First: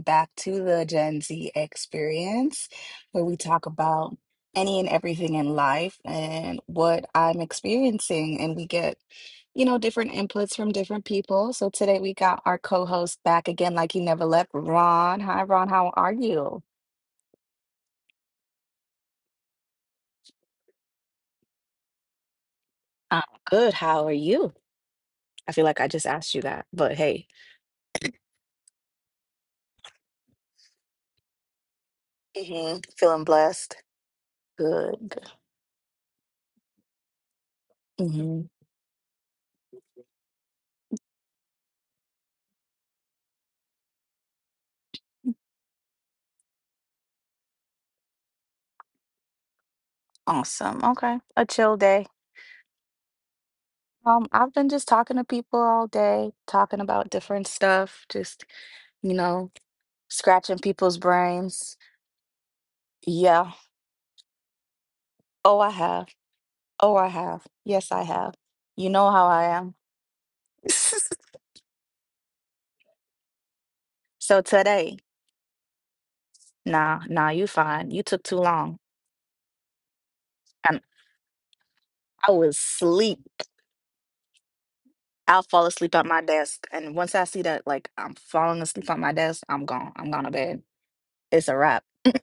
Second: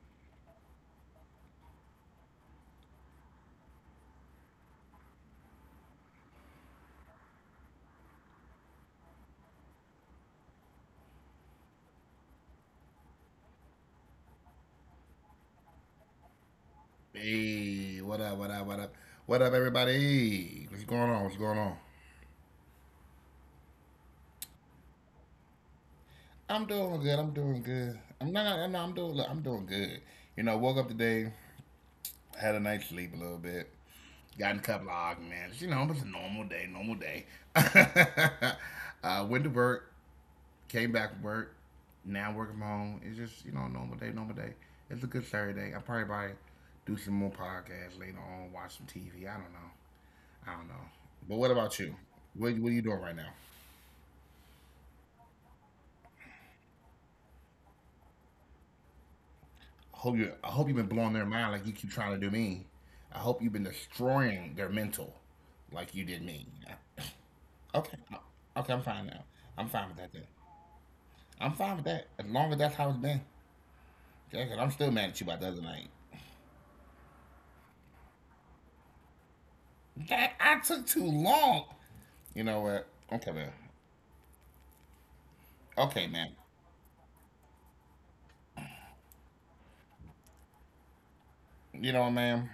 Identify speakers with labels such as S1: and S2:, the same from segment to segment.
S1: back to the Gen Z Experience, where we talk about any and everything in life and what I'm experiencing. And we get, different inputs from different people. So today we got our co host back again, like he never left, Ron. Hi, Ron. How are you?
S2: Hey, what up, what up, what up? What up, everybody? What's going on? What's going on?
S1: I'm good. How are you? I feel like I just asked you that,
S2: I'm
S1: but
S2: doing good.
S1: hey.
S2: I'm doing good. I'm not, I'm not, I'm doing, look, I'm doing good. You know, woke up today, had a
S1: Hmm
S2: night's sleep a
S1: Feeling
S2: little bit,
S1: blessed.
S2: got a couple of
S1: Good.
S2: arguments. You know, it was a normal day, normal day.
S1: Hmm
S2: Went to work, came back from work, now working from home. It's just, you know, normal day, normal day. It's a good Saturday. I'll probably do some more podcasts later on, watch some TV. I don't know. I don't know.
S1: Awesome.
S2: But
S1: Okay.
S2: what
S1: A
S2: about you?
S1: chill day.
S2: What are you doing right now?
S1: I've been just talking to people all day, talking about different stuff, just, you know,
S2: I hope you've been
S1: scratching
S2: blowing their
S1: people's
S2: mind like you keep
S1: brains.
S2: trying to do me. I hope you've been
S1: Yeah.
S2: destroying their mental
S1: Oh,
S2: like
S1: I
S2: you did
S1: have.
S2: me.
S1: Oh, I have.
S2: Okay.
S1: Yes, I have.
S2: Okay, I'm fine
S1: You
S2: now.
S1: know how
S2: I'm
S1: I
S2: fine with
S1: am.
S2: that then. I'm fine with that. As long as that's how it's been. Okay, 'cause I'm
S1: So
S2: still mad at you
S1: today,
S2: about the other night.
S1: nah, you fine. You took too long.
S2: That I took too
S1: And
S2: long. You know
S1: I
S2: what?
S1: was
S2: Okay, man.
S1: asleep. I'll fall
S2: Okay,
S1: asleep
S2: man.
S1: at my desk. And once I see that, like, I'm falling asleep at my desk, I'm gone. I'm gone to bed. It's a
S2: You know what,
S1: wrap.
S2: man?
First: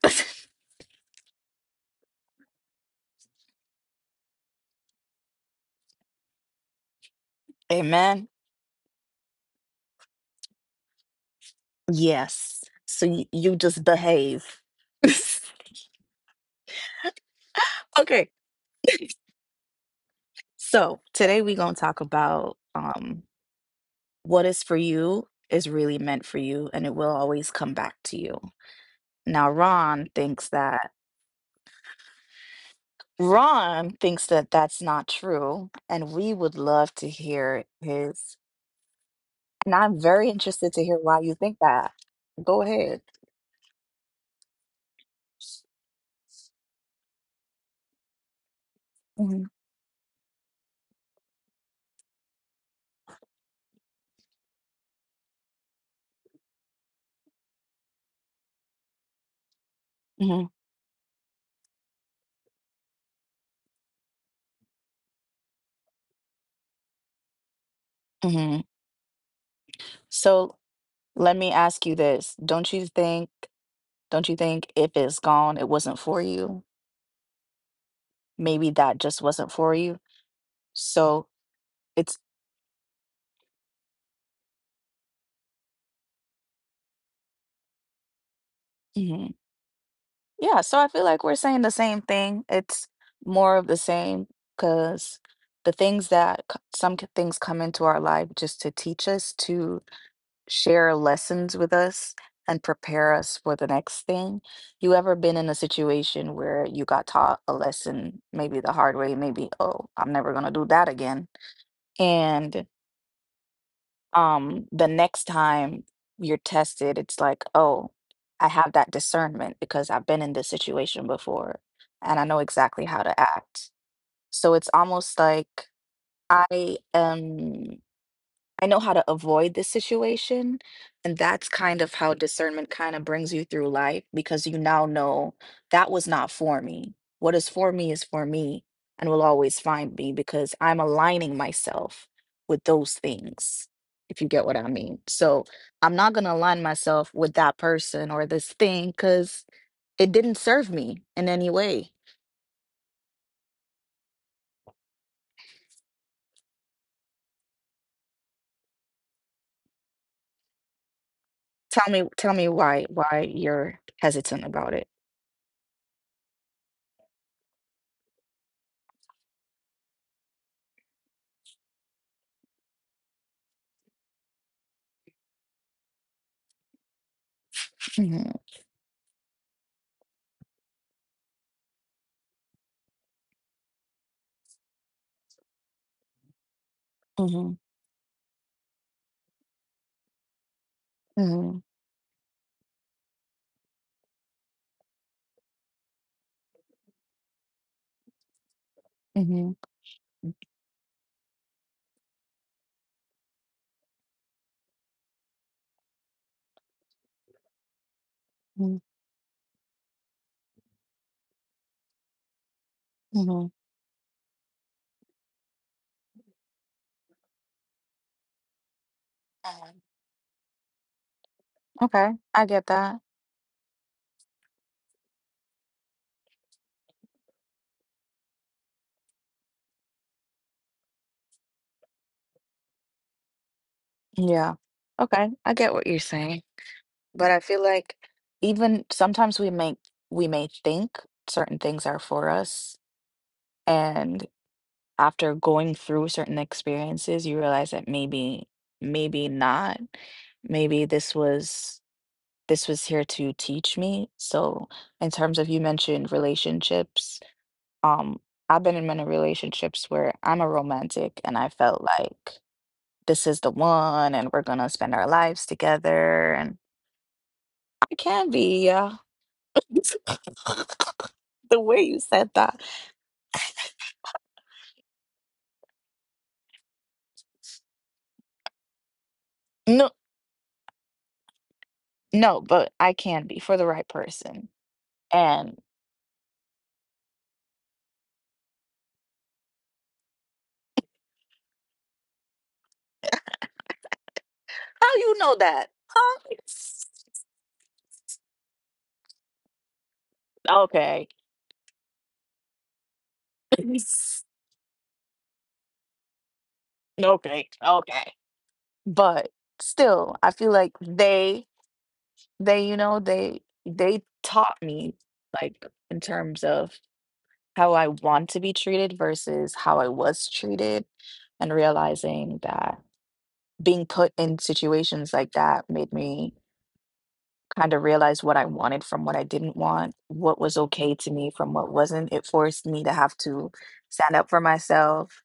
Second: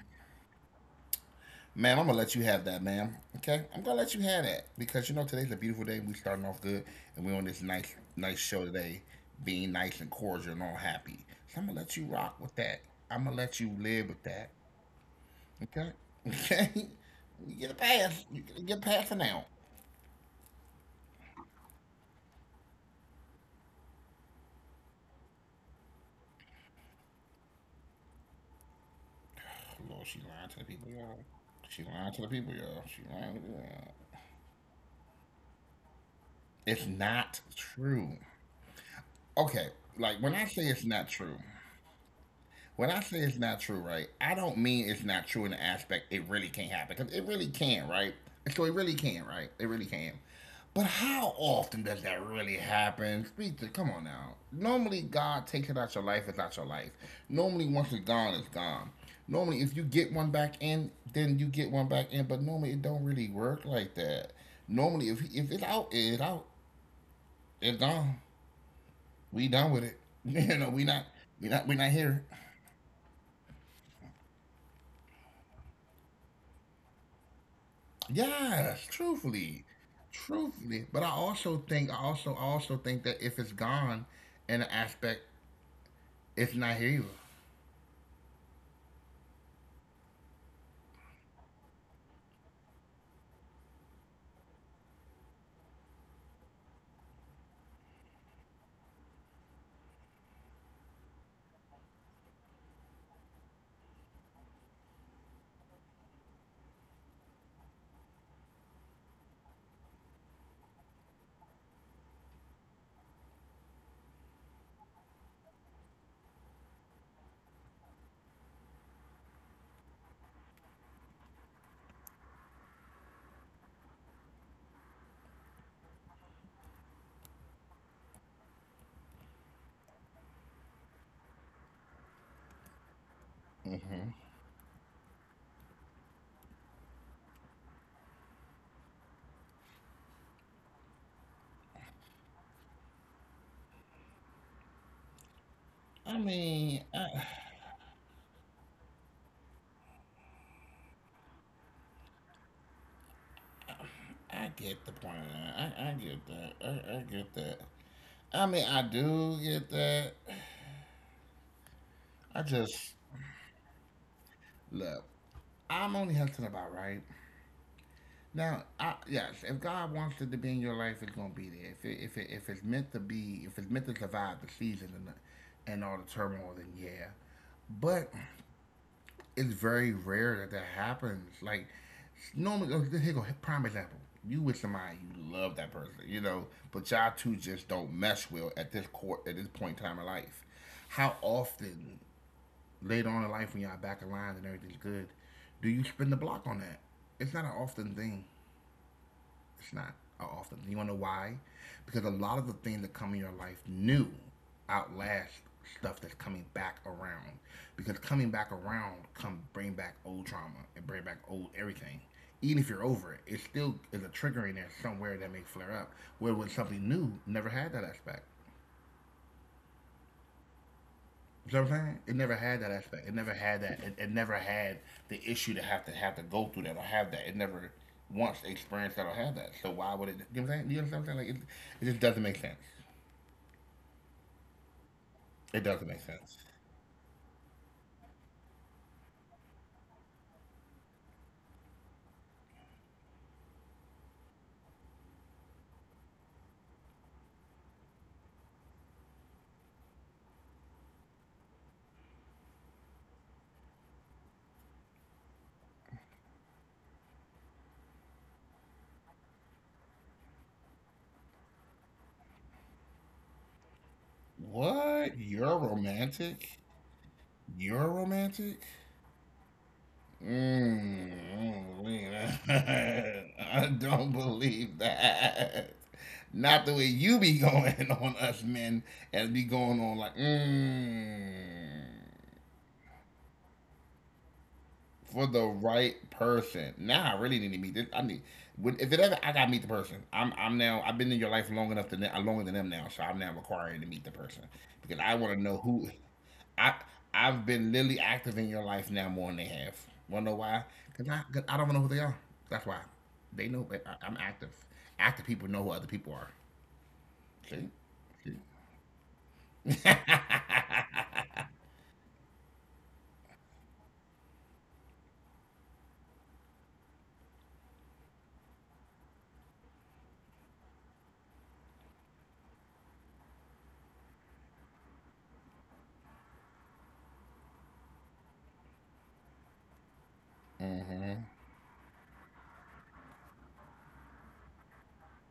S2: Ma'am, I'm gonna let you have that, ma'am. Okay, I'm gonna let you have that because you know today's a beautiful day. We starting off good, and we're on this nice,
S1: Amen.
S2: nice show today, being nice and cordial and all happy. So I'm gonna let you rock with
S1: Yes.
S2: that.
S1: So
S2: I'm gonna
S1: you
S2: let you
S1: just
S2: live with that.
S1: behave.
S2: Okay, okay. You get a pass.
S1: okay.
S2: Get a pass for now.
S1: So today we're going to talk about what is for you is really meant for you and it will always come back to you. Now,
S2: Oh, Lord,
S1: Ron
S2: she
S1: thinks
S2: lying to the people,
S1: that.
S2: y'all. She lying to the people, y'all. She lying. To the people,
S1: Ron
S2: y'all.
S1: thinks that that's not true, and we would
S2: It's
S1: love to
S2: not
S1: hear
S2: true.
S1: his.
S2: Okay,
S1: And I'm
S2: like
S1: very
S2: when I say
S1: interested to
S2: it's
S1: hear
S2: not
S1: why you
S2: true.
S1: think that. Go
S2: When I
S1: ahead.
S2: say it's not true, right, I don't mean it's not true in the aspect it really can't happen because it really can, right? So it really can,
S1: Hmm
S2: right? It really can. But how often does that really happen? Speak to, come on now. Normally, God takes it out your life, it's out your life. Normally, once it's gone, it's gone. Normally, if you get one
S1: hmm
S2: back in, then you get one back in. But normally, it don't really work like that. Normally, if it's out, it's out. It's gone.
S1: hmm
S2: We done with it.
S1: So
S2: You know,
S1: let me
S2: we
S1: ask
S2: not
S1: you
S2: here.
S1: this: Don't you think? Don't you think if it's gone, it wasn't for you? Maybe
S2: Yes,
S1: that just wasn't for you.
S2: truthfully. But I
S1: So
S2: also think,
S1: it's,
S2: I also think that if it's gone, in an aspect, it's not here either.
S1: mhm, yeah. So I feel like we're saying the same thing. It's more of the same because the things that things come into our life just to teach us, to share lessons with us and prepare us for the next thing. You ever been in a situation where you got taught a lesson, maybe the hard way, maybe, oh, I'm never going to do that again? And the next time you're tested, it's like, oh, I have that discernment because I've been in this situation before and I know exactly how to act. So it's almost like i am I know how to avoid this situation. And that's kind of how discernment kind of brings you through life because you now know that was not for me. What is for me and will always find me because I'm aligning myself with those things, if you get what I mean. So I'm not
S2: I
S1: going to align
S2: mean,
S1: myself
S2: I,
S1: with that person or this thing because it didn't serve me in any way.
S2: I get the point. Of that. I get that. I get that. I mean, I do get that.
S1: Tell
S2: I
S1: me
S2: just
S1: why you're hesitant about it.
S2: look. I'm only hesitant about right. Now, I, yes, if God wants it to be in your life, it's gonna be there. If it's meant to be, if it's meant to survive the season and all the turmoil, then yeah. But
S1: Hmm
S2: it's very rare that that happens. Like normally, oh, here go prime example. You with somebody you love that person, you know, but y'all two
S1: hmm
S2: just don't mesh well at this point in time in life. How often later on in life when y'all back in line and everything's good, do you spin the block on that? It's not an often thing.
S1: hmm
S2: It's not often. You want to know why? Because a lot of the things that come in your life new outlast stuff that's coming back around. Because coming back
S1: hmm
S2: around come bring back old trauma and bring back old everything. Even if you're over it, it
S1: hmm
S2: still is a trigger in there somewhere that may flare up. Where with something new, never had that aspect. You know what I'm saying? It
S1: Okay,
S2: never
S1: I
S2: had
S1: get
S2: that
S1: that.
S2: aspect. It never had that. It never had the issue to have to go through that or have that. It never once experienced that or had that. So why would it? You know what I'm saying? You know what I'm saying? It just doesn't make sense.
S1: Yeah. Okay, I
S2: It
S1: get
S2: doesn't
S1: what you're
S2: make sense.
S1: saying. But I feel like even sometimes we make we may think certain things are for us, and after going through certain experiences, you realize that maybe maybe not. Maybe this was here to teach me. So, in terms of you mentioned relationships, um, I've been in many relationships where I'm a romantic and I felt like this is the one and we're gonna spend our
S2: What?
S1: lives
S2: You're
S1: together and
S2: romantic? You're
S1: I can
S2: romantic?
S1: be, yeah. the
S2: Mm, I don't
S1: way you said
S2: believe
S1: that,
S2: that. I don't believe that. Not the way you be going on us men and be going
S1: no,
S2: on like, mm.
S1: no, but I can be for the right person.
S2: For the
S1: And
S2: right person. Now I really need to meet this. If it ever I gotta meet the person. I'm now I've been in your life long enough to longer than them now, so I'm now requiring to meet the person because
S1: how
S2: I
S1: you
S2: want to
S1: know
S2: know
S1: that,
S2: who
S1: huh?
S2: I I've been literally active in your life now more than they have. Wanna know why?
S1: Okay.
S2: 'Cause I don't know who they are. That's why they know. But I'm active. Active people know who other people are.
S1: okay,
S2: See.
S1: okay, but still I feel like they you know they taught me, like, in terms of how I want to be treated versus how I was treated, and realizing that being put in situations like that made me kind of realize what I wanted from what I didn't want, what was
S2: See?
S1: okay to me from what wasn't. It forced me to have to stand up for myself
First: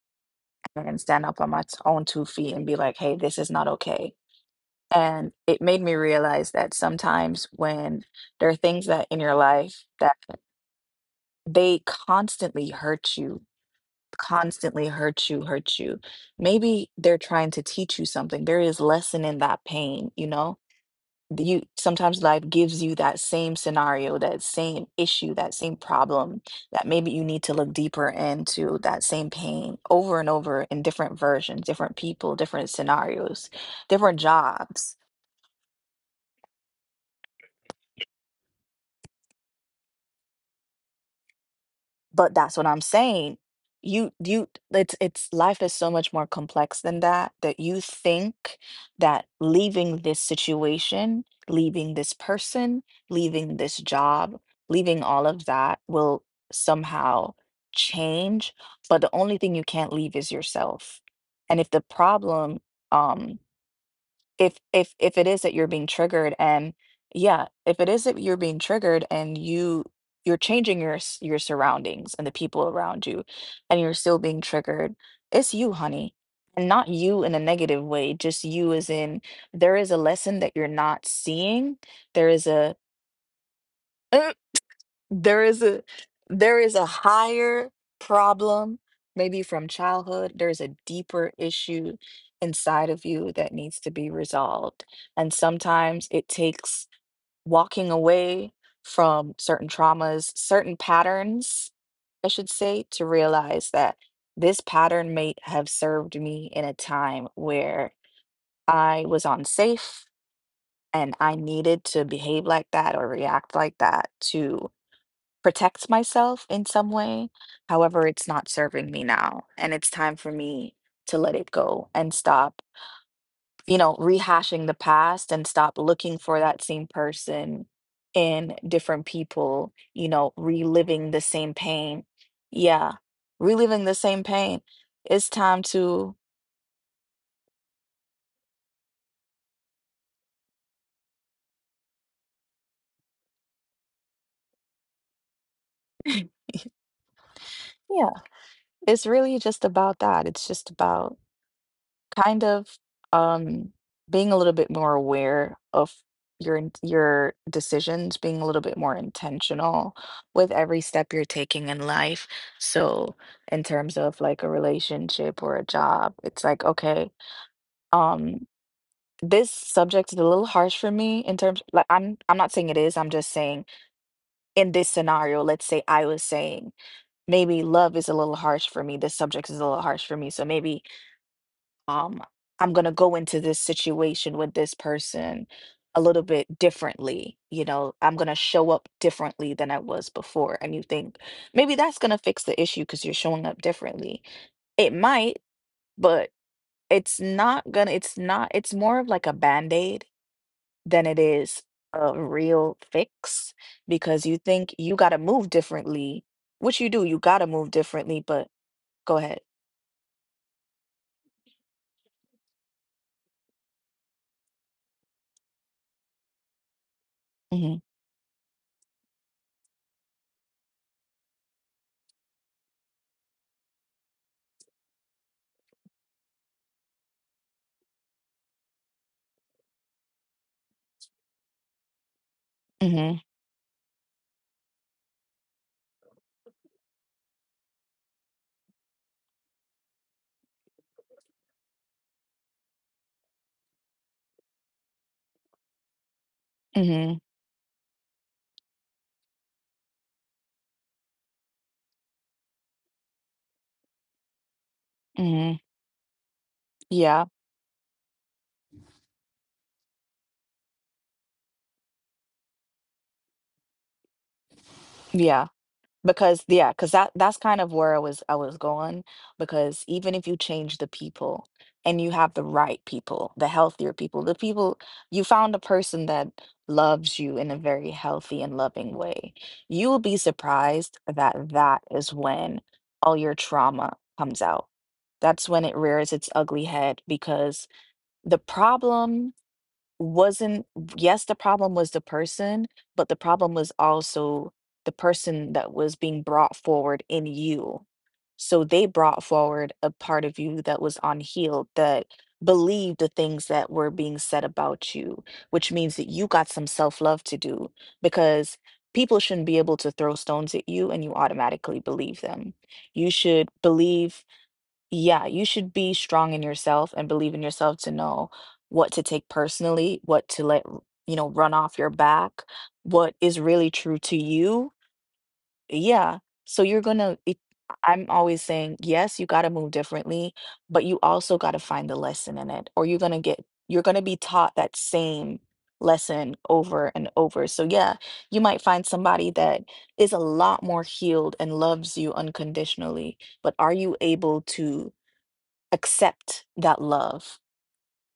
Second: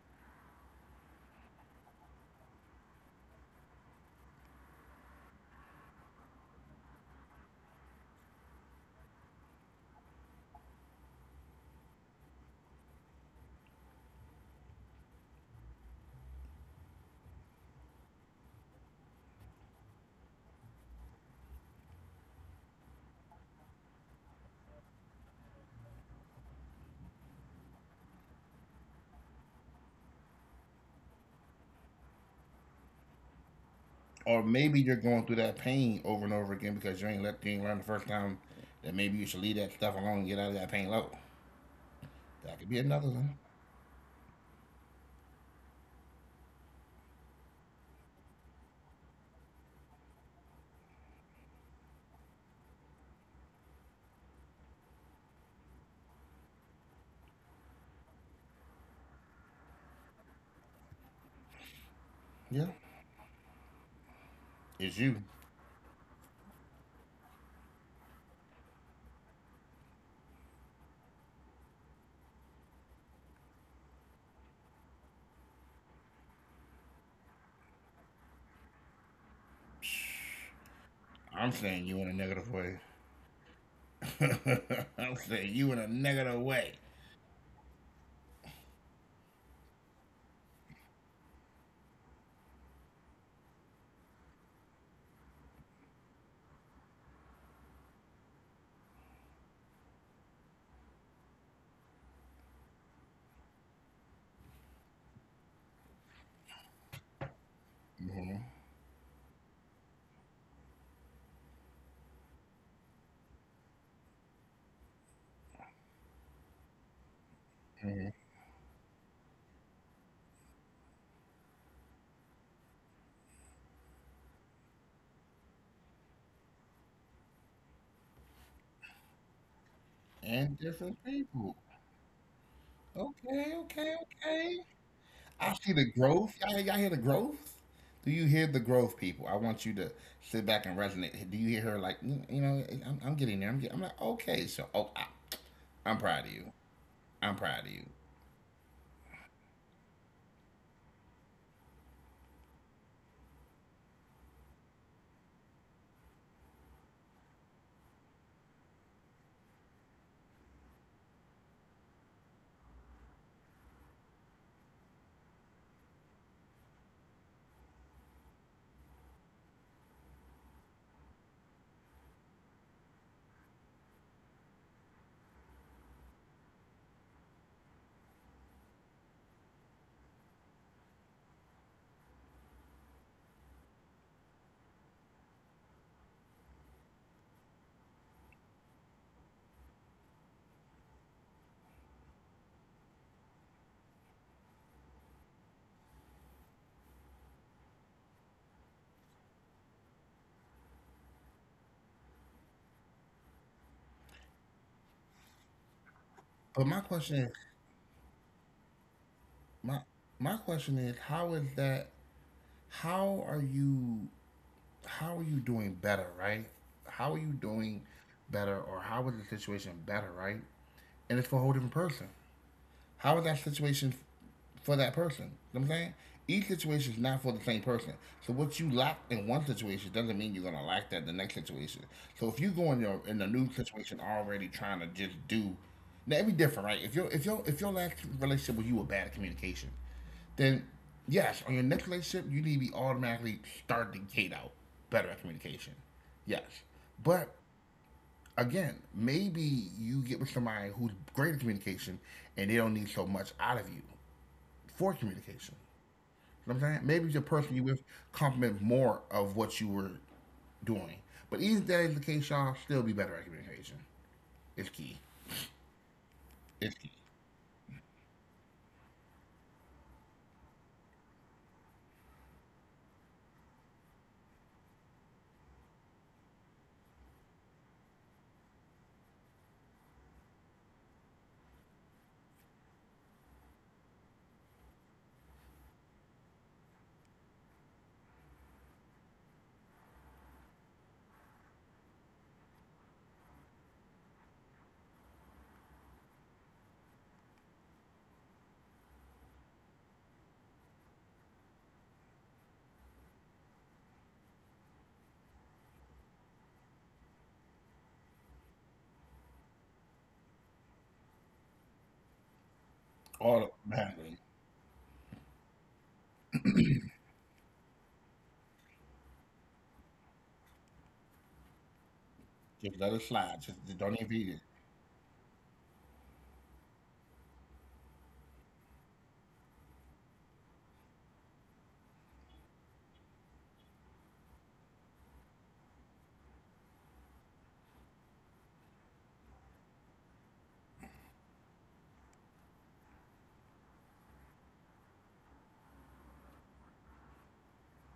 S1: and stand up on my own two feet and be like, hey, this is not okay. And it made me realize that sometimes when there are things that in your life that they constantly hurt you, constantly hurt you, hurt you. Maybe they're trying to teach you something. There is lesson in that pain, you know? You sometimes life gives you that same scenario, that same issue, that same problem that maybe you need to look deeper into that same pain over and over in different versions, different people, different scenarios, different
S2: Or maybe you're
S1: jobs.
S2: going through that pain over and over again because you ain't learn the first time that maybe you should leave that stuff alone and get out of that pain level.
S1: But that's
S2: That
S1: what
S2: could
S1: I'm
S2: be another
S1: saying.
S2: one.
S1: You it's life is so much more complex than that that you think that leaving this situation, leaving this person, leaving this job, leaving all of that will somehow change, but the only thing you can't leave is yourself. And if the problem
S2: Yeah,
S1: um
S2: it's
S1: if it
S2: you.
S1: is that you're being triggered and yeah, if it is that you're being triggered and you're changing your surroundings and the people around you and you're still being triggered, it's you, honey, and not you in a negative way, just you as in there is a lesson that you're not
S2: I'm
S1: seeing.
S2: saying you in
S1: There
S2: a
S1: is
S2: negative
S1: a
S2: way. I'm
S1: There is
S2: saying
S1: a
S2: you in a negative way.
S1: higher problem, maybe from childhood. There's a deeper issue inside of you that needs to be resolved. And sometimes it takes walking away from certain traumas, certain patterns, I should say, to realize that this pattern may have served me in a time where I was unsafe and I needed to behave like that or react like that to protect myself in some way. However, it's
S2: Mhm.
S1: not serving me now, and it's time for me to let it go and stop, you know, rehashing the past and stop looking for that same person in different people, you know,
S2: And
S1: reliving the
S2: different
S1: same
S2: people.
S1: pain. Yeah, reliving
S2: Okay,
S1: the same
S2: okay,
S1: pain.
S2: okay.
S1: It's time
S2: I see
S1: to,
S2: the growth. Y'all hear the growth? Do you hear the growth, people? I want you to sit back and resonate. Do you hear her like, you know, I'm getting there. I'm like, okay, so oh, I, I'm proud of you. I'm proud of
S1: yeah,
S2: you.
S1: it's really just about that. It's just about kind of um being a little bit more aware of your decisions, being a little bit more intentional with every step you're taking in life. So in terms of like a relationship or a job, it's like, okay, um this subject is a little harsh for me in terms, like, I'm not saying it is, I'm just saying in this scenario, let's say I was saying maybe love is a little harsh for me, this subject is a little harsh for me, so maybe, um, I'm going to go into this situation with this person a little bit differently. You know, I'm going to show up differently than I was before. And you think maybe that's going to fix the issue because you're showing up differently. It might, but it's not, it's more of like a band aid than it is a real fix because you think you got to move differently, which you
S2: But
S1: do,
S2: my
S1: you got to
S2: question is,
S1: move differently, but go ahead.
S2: my my question is, how is that? How are you? How are you doing better, right? How are you
S1: Mm-hmm,
S2: doing better, or how is the situation better, right? And it's for a whole different person. How is that situation for that person? You know what I'm saying? Each situation is not for the same person. So what you lack in one situation doesn't mean you're gonna lack that in the next situation. So if you go in
S1: mm-hmm,
S2: your in a new situation already trying to just do now it'd be different, right? If your if your if your last relationship with you were bad at communication, then yes, on your next relationship, you need to be automatically start the gate out better at communication. Yes.
S1: mm-hmm,
S2: But again, maybe you get with somebody who's great at communication and they don't need so much out of you for
S1: mm-hmm.
S2: communication. You know what I'm saying?
S1: Yeah,
S2: Maybe the person you with compliment more of what you were doing. But even if that is the case, y'all still be better at communication. It's key.
S1: yeah. Because yeah,
S2: It's
S1: because
S2: key.
S1: that that's kind of where I was going. Because even if you change the people and you have the right people, the healthier people, the people you found a person that loves you in a very healthy and loving way, you will be surprised that that is when all your trauma comes out. That's when it rears its ugly head because the problem wasn't, yes, the problem was the person, but the problem was also the person that was being brought forward in you. So they brought forward a part of you that was unhealed, that believed the things that were being said about you, which means that you got some self-love to do because people shouldn't be able to throw stones at you and you automatically believe them. You should
S2: All the
S1: believe,
S2: handling.
S1: yeah, you should be strong in yourself and believe in yourself to know what to take personally, what to let, you know, run off your back,
S2: Just let
S1: what
S2: it
S1: is
S2: slide.
S1: really
S2: Just
S1: true
S2: don't
S1: to
S2: even read it.
S1: you. Yeah. So you're gonna, I'm always saying, yes, you gotta move differently, but you also gotta find the lesson in it, or you're gonna be taught that same lesson over and over. So yeah, you might find somebody that is a lot more healed and loves you unconditionally, but are you able to accept that love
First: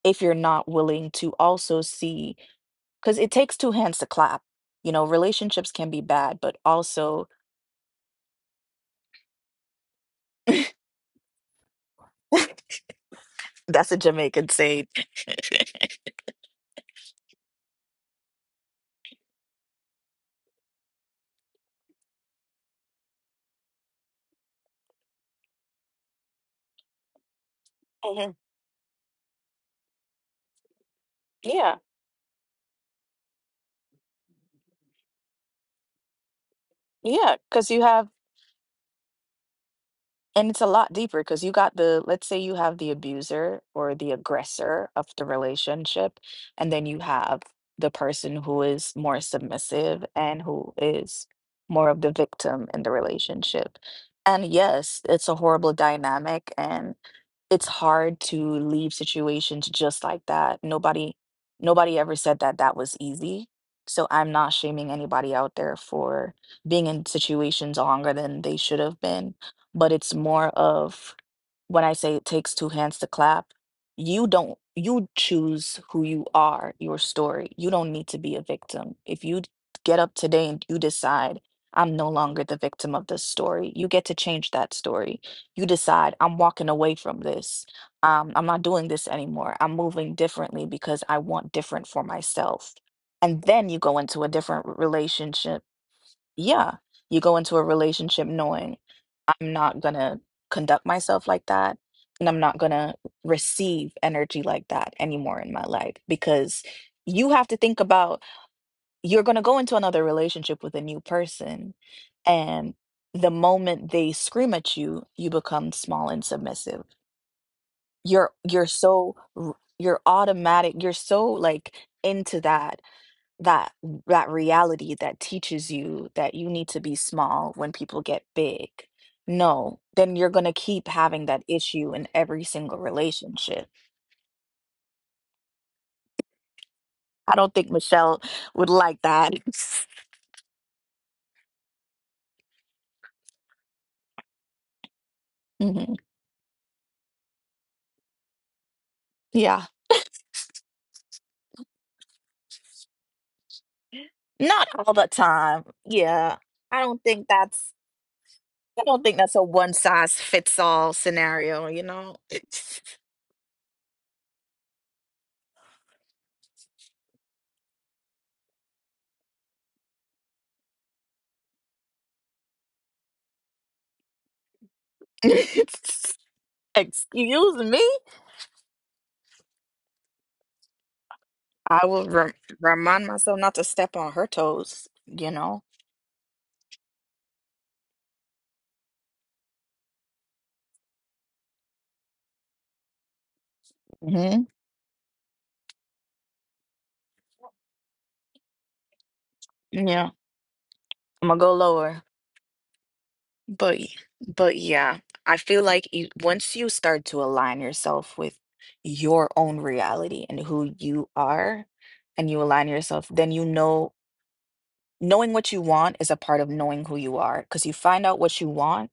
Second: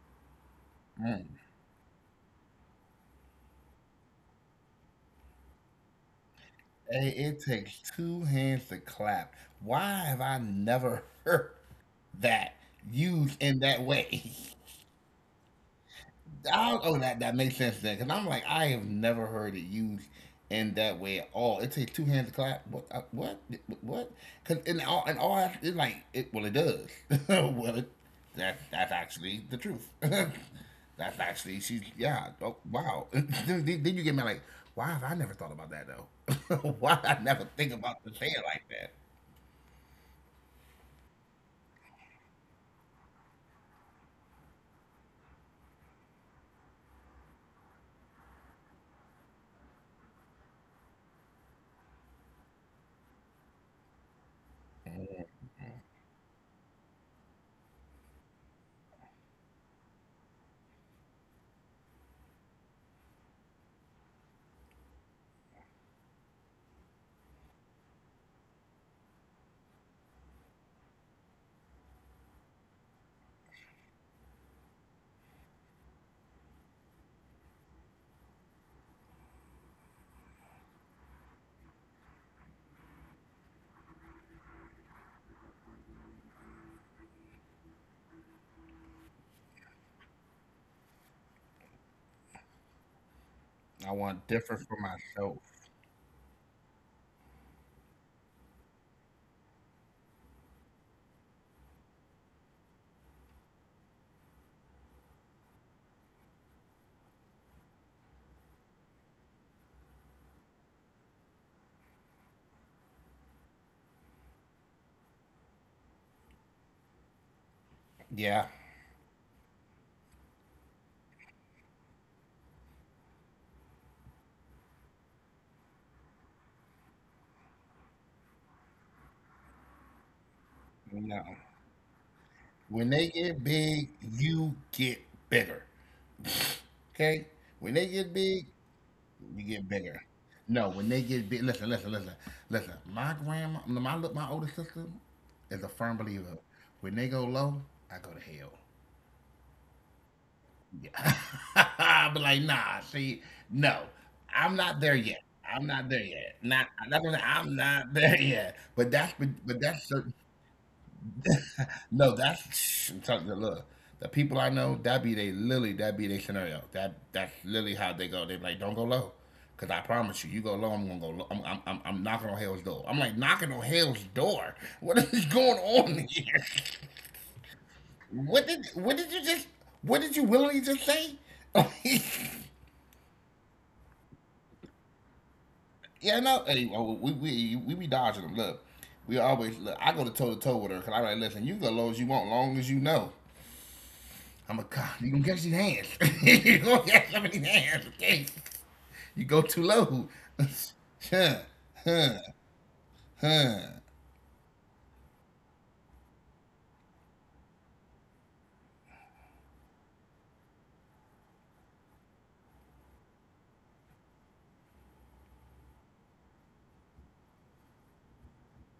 S1: if you're not willing
S2: Mm.
S1: to also see, because it takes two hands to clap. You know, relationships can be bad, but
S2: Hey,
S1: also
S2: it takes two hands to clap. Why have I never heard that used in that
S1: that's a
S2: way?
S1: Jamaican saying.
S2: I, oh, that that makes sense then, because I'm like, I have never heard it used in that way at all. It takes two hands to clap. What? What? What? In all, it's like it. Well, it does. well, it, that that's actually the truth. that's actually she's yeah. Oh wow. Then you get me like, why have I never thought about that though? why did I
S1: yeah,
S2: never
S1: because you
S2: think
S1: have,
S2: about to say it like that?
S1: and it's a lot deeper because you got the, let's say you have the abuser or the aggressor of the relationship, and then you have the person who is more submissive and who is more of the victim in the relationship. And yes, it's a horrible dynamic and it's hard to leave situations just like that. Nobody ever said that that was easy. So I'm not shaming anybody out there for being in situations longer than they should have been, but it's more of, when I say it takes two hands to clap, you don't you choose who you are, your story. You don't need to be a victim. If you d- Get up today and you decide, I'm no longer the victim of this story. You get to change that story. You decide, I'm walking away from this. I'm not doing this anymore. I'm moving differently because I want different for myself. And then you
S2: I
S1: go
S2: want
S1: into a
S2: different
S1: different
S2: for myself.
S1: relationship, yeah, you go into a relationship knowing I'm not gonna conduct myself like that, and I'm not gonna receive energy like that anymore in my life, because you have to think about, you're gonna go into another relationship with a new person, and the moment they scream at you, you become small and submissive. You're
S2: Yeah.
S1: you're you're automatic, you're so like into that that reality that teaches you that you need to be small when people get big. No, then you're going to keep
S2: No.
S1: having that issue in every
S2: When
S1: single
S2: they get
S1: relationship.
S2: big, you get bigger. Okay?
S1: I don't
S2: When they
S1: think
S2: get
S1: Michelle
S2: big,
S1: would like
S2: you
S1: that.
S2: get bigger. No, when they get big, listen. My my older sister, is a firm
S1: Mhm.
S2: believer. When they go low, I go to hell.
S1: Yeah.
S2: Yeah, I'll be like, nah. See, no, I'm not
S1: Not
S2: there
S1: all
S2: yet.
S1: the
S2: I'm
S1: time.
S2: not there yet.
S1: Yeah.
S2: Not,
S1: I
S2: that's what I'm
S1: don't
S2: saying,
S1: think
S2: I'm
S1: that's
S2: not there yet.
S1: I don't think that's
S2: But
S1: a
S2: that's
S1: one size fits all scenario, you
S2: No,
S1: know.
S2: that's I look. The people I know, that be they literally that be their scenario. That that's literally how they go. They be like, don't go low, cause I promise you, you go low, I'm gonna go low. I'm knocking on hell's door. I'm like knocking on hell's door. What is going on here?
S1: Excuse me?
S2: What did you just what did you willingly just say?
S1: I will remind myself not to step on her toes.
S2: yeah, no. Hey, oh, we we be dodging them. Look, we always look. I go to toe with her, cause I'm like, listen, you go low as you want, long as you know.
S1: Mm-hmm.
S2: I'm like, God, you gonna catch these hands. you gonna catch some of these hands, okay? You go too
S1: Yeah,
S2: low.
S1: I'm gonna
S2: huh,
S1: go lower.
S2: huh,
S1: But y-
S2: huh.
S1: but yeah, I feel like, you, once you start to align yourself with your own reality and who you are, and you align yourself, then knowing what you want is a part of knowing who you are. Because you find out what you want,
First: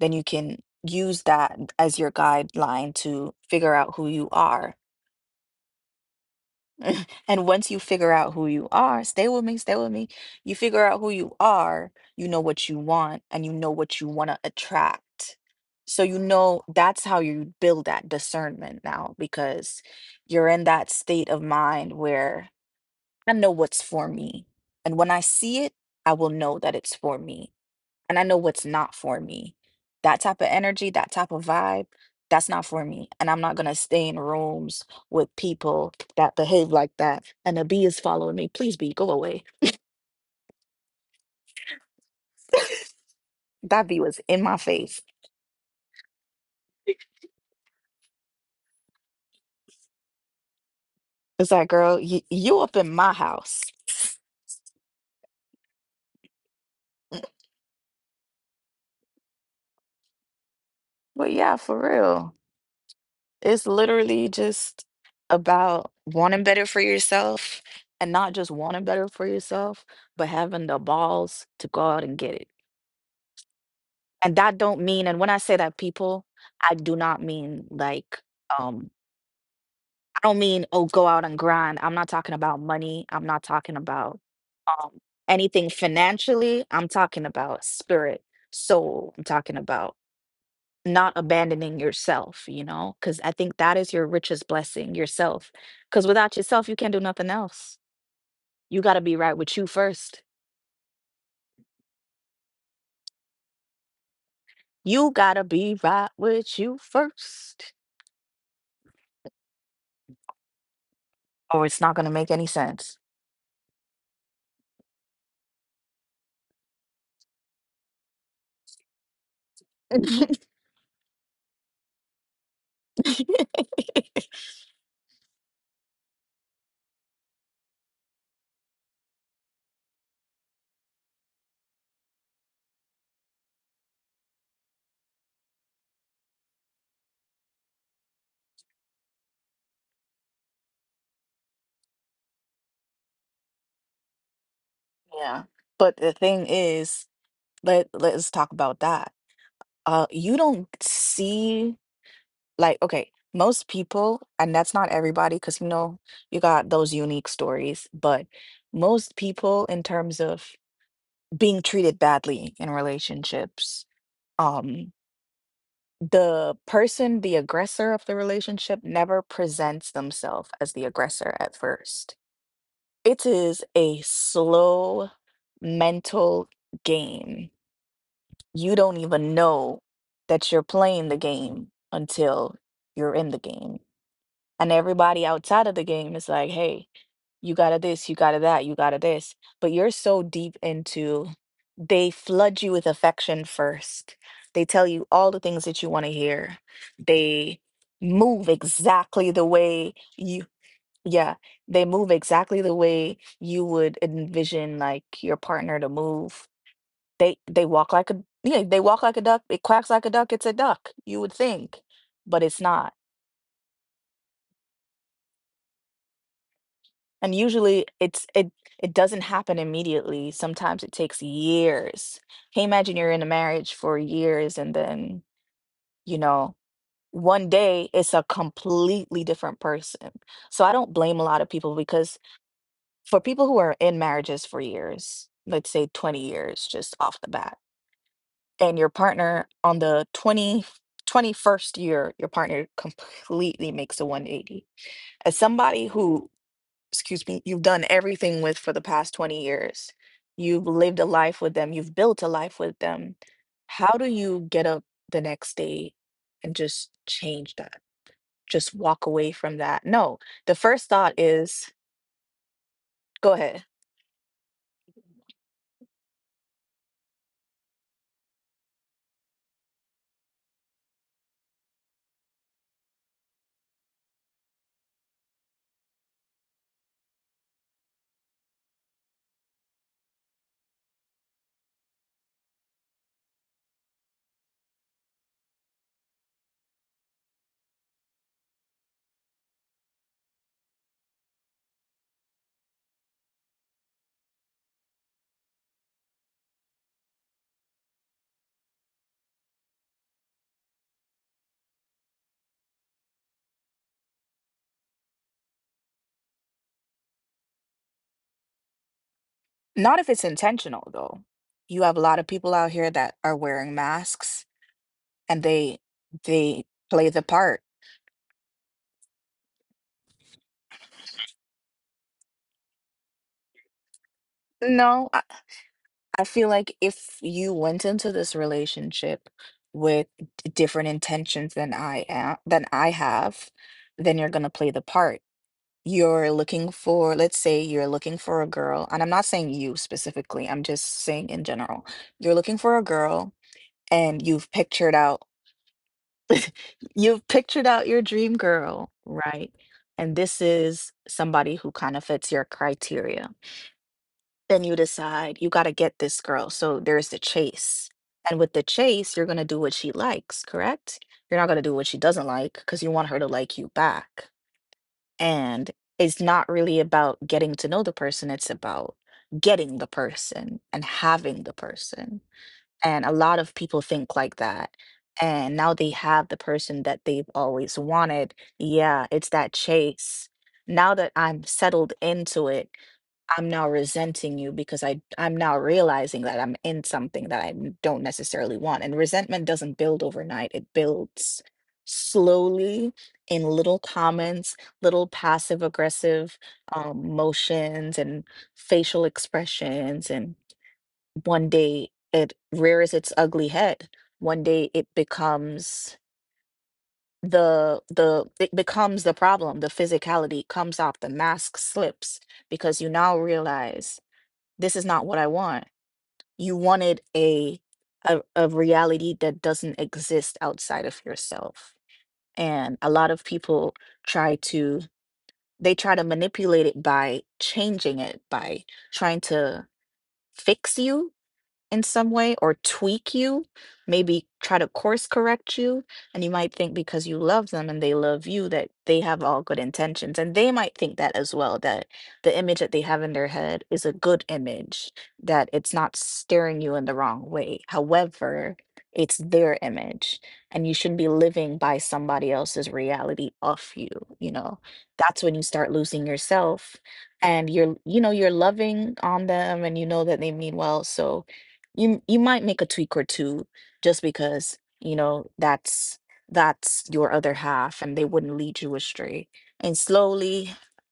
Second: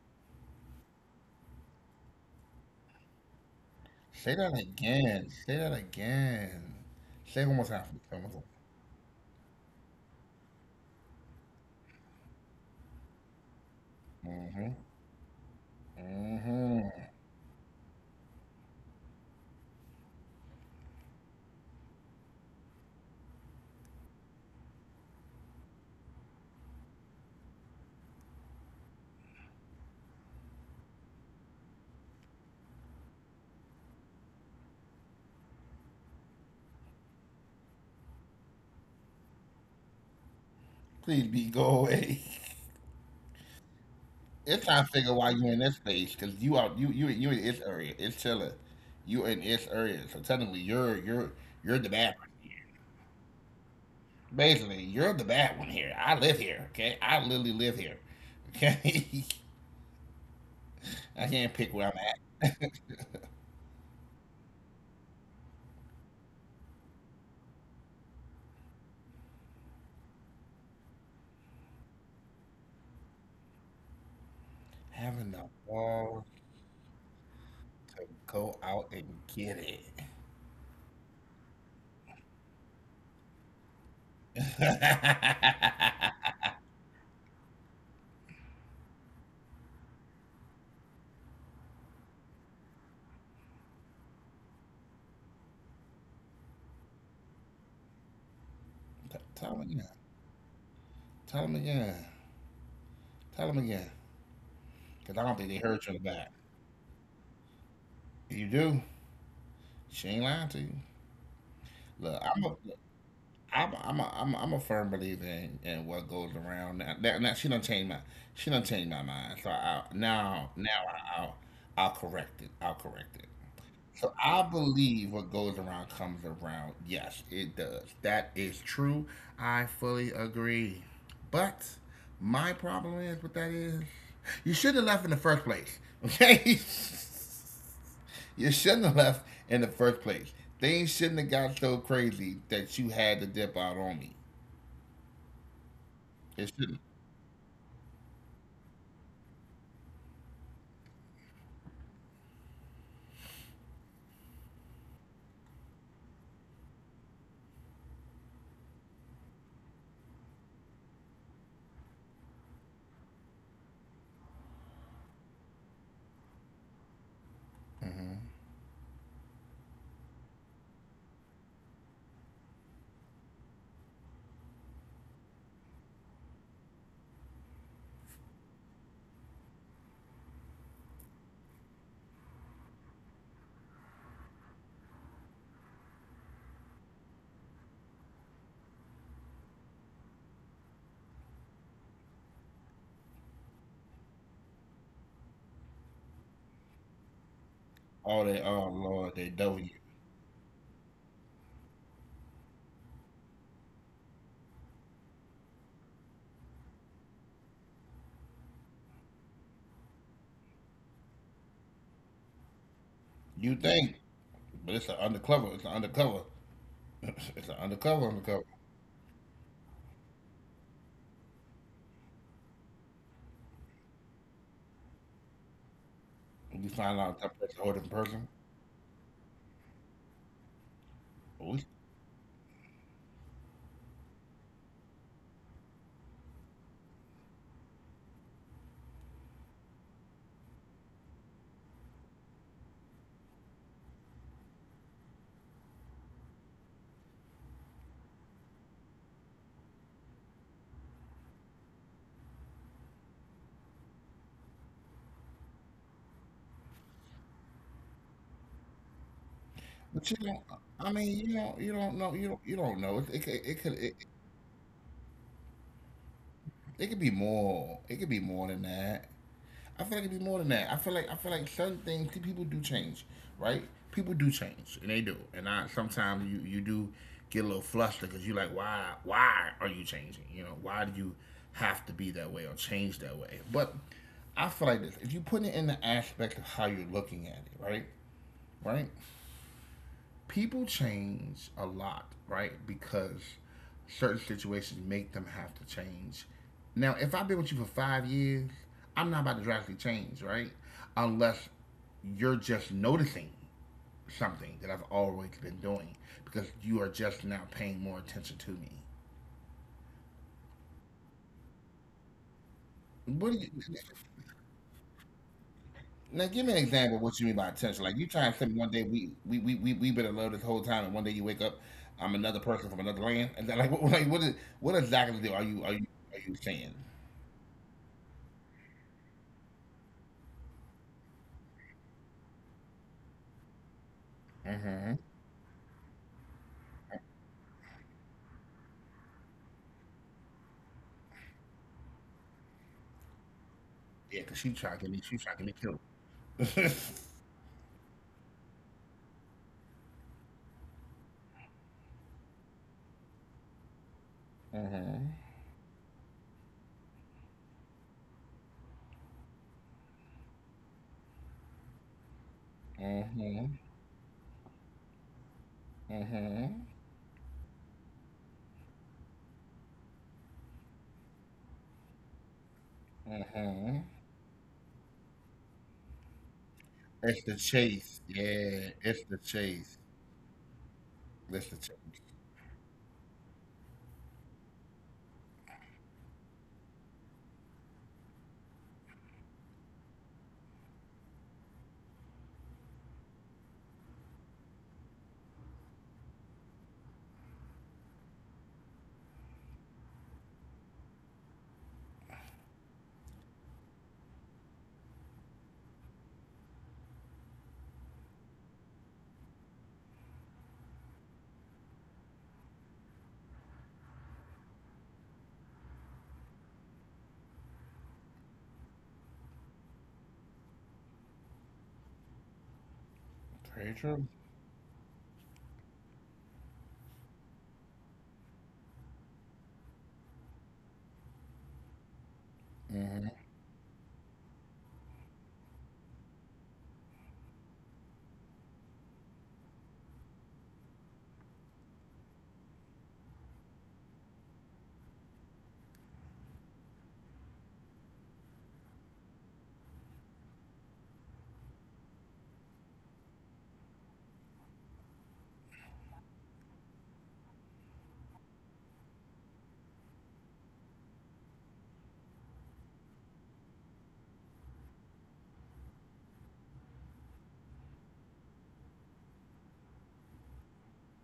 S1: then you can use that as your guideline to figure out who you
S2: Say that
S1: are.
S2: again. Say that again. Say
S1: And
S2: it one more
S1: once you
S2: time for me.
S1: figure
S2: Say it
S1: out
S2: one
S1: who you are, stay with me, stay with me. You figure out who you are, you know what you want, and you know what you want to
S2: more time.
S1: attract. So, you
S2: Mm-hmm.
S1: know,
S2: Mm-hmm.
S1: that's how you build that discernment now, because you're in that state of mind where I know what's for me. And when I see it, I will know that it's for me, and I know what's not for me. That type of energy, that type of vibe, that's not for me. And I'm not going to stay in rooms with people that behave like that. And a bee is following me. Please, bee, go away.
S2: Please be go away.
S1: That bee was in my
S2: It's time to
S1: face.
S2: figure why you're in this space, because you out you you you in this area. It's chilling. You in this area. So technically you're
S1: It's
S2: you're the
S1: like,
S2: bad
S1: girl,
S2: one.
S1: you up in my house.
S2: Basically, you're the bad one here. I live here, okay? I literally live here, okay? I can't
S1: But
S2: pick where
S1: yeah, for
S2: I'm
S1: real.
S2: at.
S1: It's literally just about wanting better for yourself, and not just wanting better for yourself, but having the balls to go out and get it. And that don't
S2: Having
S1: mean,
S2: the
S1: and when I say that,
S2: balls
S1: people, I do not mean
S2: to
S1: like,
S2: go out and
S1: um,
S2: get it.
S1: I don't mean, oh, go out and grind. I'm not talking about money. I'm not talking about um anything financially. I'm talking about spirit, soul. I'm talking about not abandoning yourself, because I think that is your richest blessing, yourself. Because without yourself, you can't do nothing else. You
S2: T-
S1: gotta be
S2: tell them
S1: right
S2: again.
S1: with you first.
S2: Tell them again. Tell them again. Because I don't
S1: You
S2: think they
S1: gotta
S2: heard you in
S1: be
S2: the back.
S1: right with you first,
S2: If you do, she ain't lying to you.
S1: or it's
S2: Look,
S1: not gonna make any sense.
S2: I'm a firm believer in what goes around. Now she don't change my she don't change my mind. So I, now now I'll I'll correct it. I'll correct it. So I believe what goes around comes around. Yes, it does. That is true. I fully agree. But my problem is what that is. You shouldn't have left in the first place. Okay? You shouldn't have left in the first place. Things shouldn't have got so crazy that you had to dip out on me.
S1: Yeah. But the
S2: It
S1: thing
S2: shouldn't.
S1: is, let's talk about that. You don't see, like, okay, most people, and that's not everybody, because you got those unique stories, but most people, in terms of being treated badly in relationships, um, the person, the aggressor of the relationship, never presents themselves as the aggressor at first. It is a slow mental game. You don't even know that you're playing the game until you're in the game. And everybody outside of the game is like, hey, you got to this, you got to that, you got to this. But you're so deep into, they flood you with affection first. They tell you all the things that you want to hear. They
S2: Oh, they, oh
S1: move
S2: Lord, they
S1: exactly
S2: know
S1: the
S2: you.
S1: way you. Yeah, they move exactly the way you would envision, like, your partner to move. They walk like a, yeah, they walk like a duck, it quacks like a duck, it's a duck, you would think, but it's not.
S2: You think, but it's an undercover. It's an undercover. It's an
S1: And
S2: undercover
S1: usually
S2: undercover.
S1: it doesn't happen immediately. Sometimes it takes years. Can you imagine, you're in a marriage for years, and then, you
S2: You
S1: know,
S2: find out that person
S1: one
S2: older than
S1: day
S2: person.
S1: it's a completely different person. So I don't blame a lot
S2: But
S1: of people, because for people who are in marriages for years, let's say 20 years just off the bat, and your partner, on the twenty first year, your partner completely makes a 180. As somebody who, excuse me, you've done everything with for the past 20 years, you've lived a life with them, you've built a life with them, how do you get up the next day and just change that? Just walk away from that?
S2: you
S1: No,
S2: don't.
S1: the
S2: I
S1: first
S2: mean,
S1: thought
S2: you don't. You
S1: is,
S2: don't know. You don't. You don't know. It, it, could-
S1: go
S2: it could.
S1: ahead.
S2: It, it could be more. It could be more than that. I feel like it could be more than that. I feel like. I feel like certain things people do change, right? People do change, and they do. And I sometimes you do get a little flustered because you're like, why? Why are you changing? You know, why do you have to be that way or change that way? But I feel like this: if you put it in the aspect of how you're looking at it, right? Right? People change a lot, right? Because certain situations make them have to change. Now, if I've been with you for 5 years, I'm not about to drastically change, right? Unless you're just noticing something that I've always been doing because you are just now paying more attention to me.
S1: Not if it's intentional though. You have a lot of people out here that
S2: What do
S1: are
S2: you?
S1: wearing masks, and they
S2: Now, give me an
S1: they
S2: example of
S1: play
S2: what
S1: the
S2: you mean by
S1: part.
S2: attention. Like, you trying to tell me one day we been in love this whole time, and one day you wake up, I'm another person from another land, and then, like, what, like what is what
S1: No,
S2: exactly
S1: I,
S2: do are you are you are
S1: I
S2: you
S1: feel
S2: saying?
S1: like if you went into this relationship with different intentions than I have, then you're gonna play the
S2: Mm-hmm.
S1: part. You're looking for, let's say you're looking for a girl, and I'm not saying you specifically, I'm just saying in general, you're looking for a girl,
S2: Yeah,
S1: and
S2: cause she
S1: you've
S2: trying to get
S1: pictured
S2: me. She
S1: out,
S2: trying to get me killed.
S1: you've pictured out your dream girl, right? And this is somebody who kind of fits your criteria. Then you
S2: Mm-hmm.
S1: decide you got to get this girl. So there's the chase. And with the chase, you're going to do what she likes, correct? You're not going to do what she doesn't like, because you want her to
S2: Mm-hmm.
S1: like you back. And it's not
S2: Mm-hmm.
S1: really about getting to know the person, it's about getting the person and having the person. And a lot of
S2: Mm-hmm.
S1: people think like that, and now they have the person that
S2: It's
S1: they've
S2: the
S1: always
S2: chase.
S1: wanted.
S2: Yeah, it's
S1: Yeah,
S2: the
S1: it's that
S2: chase.
S1: chase. Now that
S2: It's
S1: I'm
S2: the chase.
S1: settled into it, I'm now resenting you, because I'm now realizing that I'm in something that I don't necessarily want. And resentment doesn't build overnight. It builds slowly, in little comments, little passive aggressive motions and facial expressions. And one day it rears its ugly head. One day it becomes the problem. The physicality comes off. The mask slips, because you now realize this is not what I want. You wanted a reality that doesn't exist outside of yourself. And a lot of
S2: Very
S1: people
S2: true.
S1: try to they try to manipulate it by changing it, by trying to fix you in some way, or
S2: Mm-hmm.
S1: tweak you, maybe try to course correct you. And you might think, because you love them and they love you, that they have all good intentions. And they might think that as well, that the image that they have in their head is a good image, that it's not steering you in the wrong way. However, it's their image, and you shouldn't be living by somebody else's reality of you. You know, that's when you start losing yourself, and you're loving on them, and you know that they mean well. So, you might make a tweak or two, just because you know that's your other half, and they wouldn't lead you astray. And slowly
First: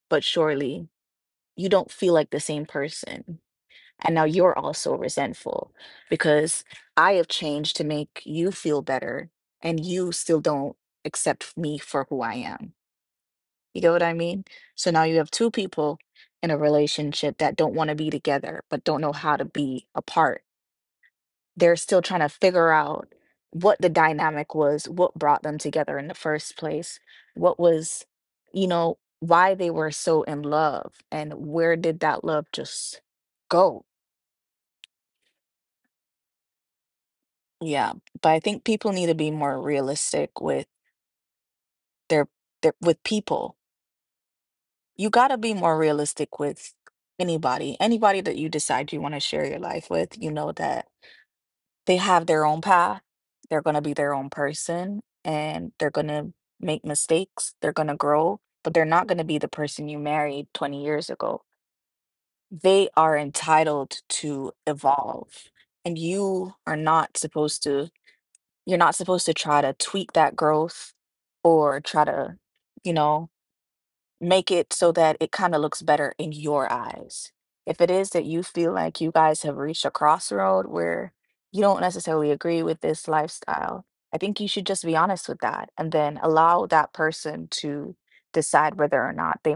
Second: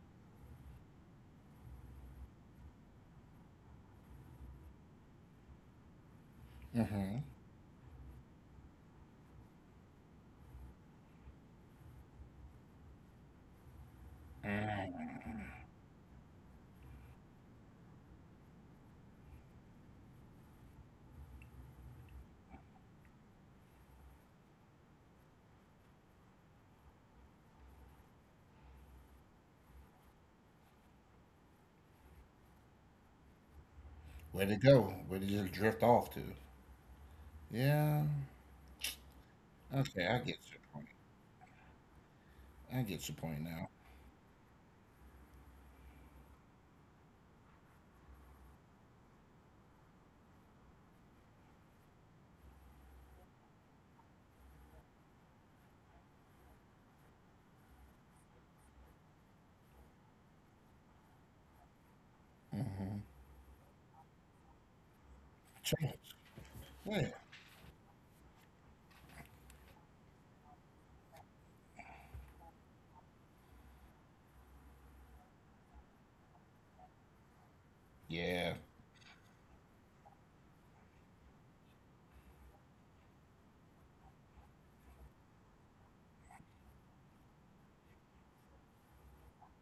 S1: but surely, you don't feel like the same person, and now you're also resentful, because I
S2: Mm-hmm.
S1: have changed to make you feel better, and you still don't accept me for who I am. You get what I mean? So now you have
S2: Mm.
S1: two people in a relationship that don't want to be together, but don't know how to be apart. They're still trying to figure out what the dynamic was, what brought them together in the first place, what was, why they were so in love, and where did that love just go?
S2: Where'd it go? Where'd it just drift off to?
S1: Yeah,
S2: Yeah.
S1: but I think people need to be more
S2: Okay, I get
S1: realistic
S2: your
S1: with
S2: point.
S1: their, their
S2: I
S1: with
S2: get your point
S1: people.
S2: now.
S1: You got to be more realistic with anybody. Anybody that you decide you want to share your life with, you know that they have their own path. They're going to be their own person, and they're going to make mistakes. They're going to grow, but they're not going to be the person you married 20 years ago. They are entitled to evolve. And
S2: Change.
S1: you are
S2: Yeah.
S1: not supposed to, you're not supposed to try to tweak that growth, or try to, you know, make it so that it kind of looks better in your eyes. If it is that you
S2: Yeah.
S1: feel like you guys have reached a crossroad where you don't necessarily agree with this lifestyle, I think you should just be honest with that, and then allow that person to decide whether or not they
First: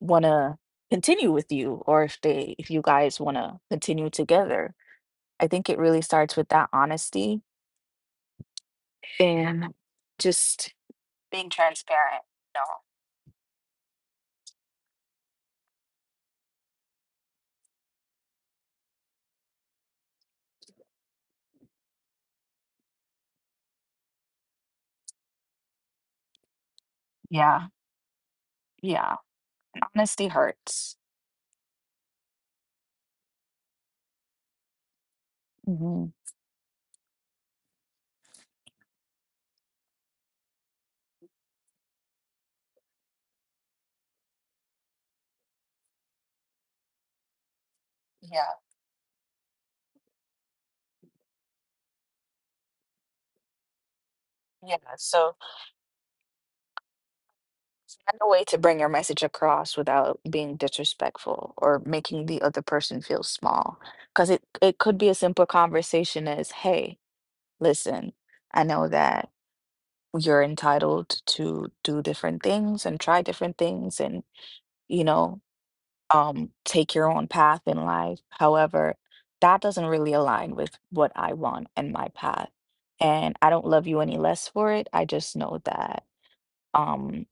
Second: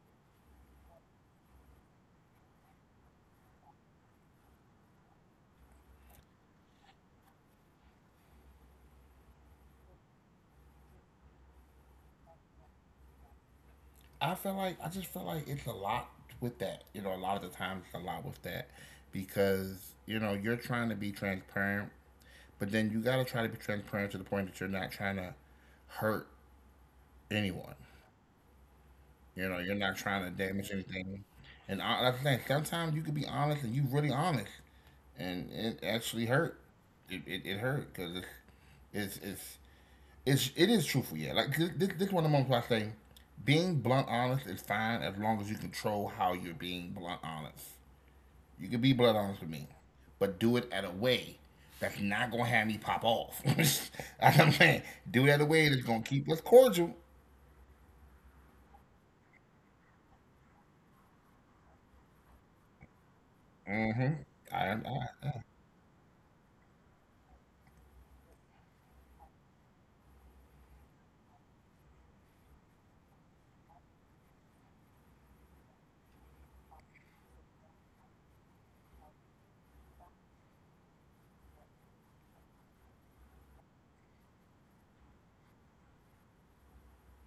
S1: want to continue with you, or if they if you guys want to continue together. I think it really starts with that honesty, and just being transparent. No.
S2: I feel like I just feel like it's a lot with that. You know, a lot of the times it's a lot with that because, you know, you're trying to be transparent, but then you got to try to be transparent to the point that you're not trying to hurt
S1: Yeah.
S2: anyone.
S1: Yeah.
S2: You know, you're
S1: And
S2: not trying
S1: honesty
S2: to damage
S1: hurts.
S2: anything. That's the thing. Sometimes you can be honest and you really honest, and it
S1: Hmm.
S2: actually hurt. It hurt because it's, it's it's it's it is truthful. Yeah, like this one of the moments where I say, being blunt honest is fine as long as you control how you're being blunt honest.
S1: Yeah.
S2: You can be blunt honest with me, but do it at a way that's not gonna have me pop off. That's what
S1: Yeah.
S2: I'm saying.
S1: So
S2: Do it at a way that's gonna keep us cordial.
S1: find a way to bring your message across without being disrespectful or making the other person feel small. Because
S2: Hmm.
S1: it
S2: I,
S1: could be a simple
S2: I,
S1: conversation as, hey, listen, I know that you're entitled to do different things and try different things and, you know, take your own path in life. However, that doesn't really align with what I want and my path. And I don't love you any less for it. I just know that. Um,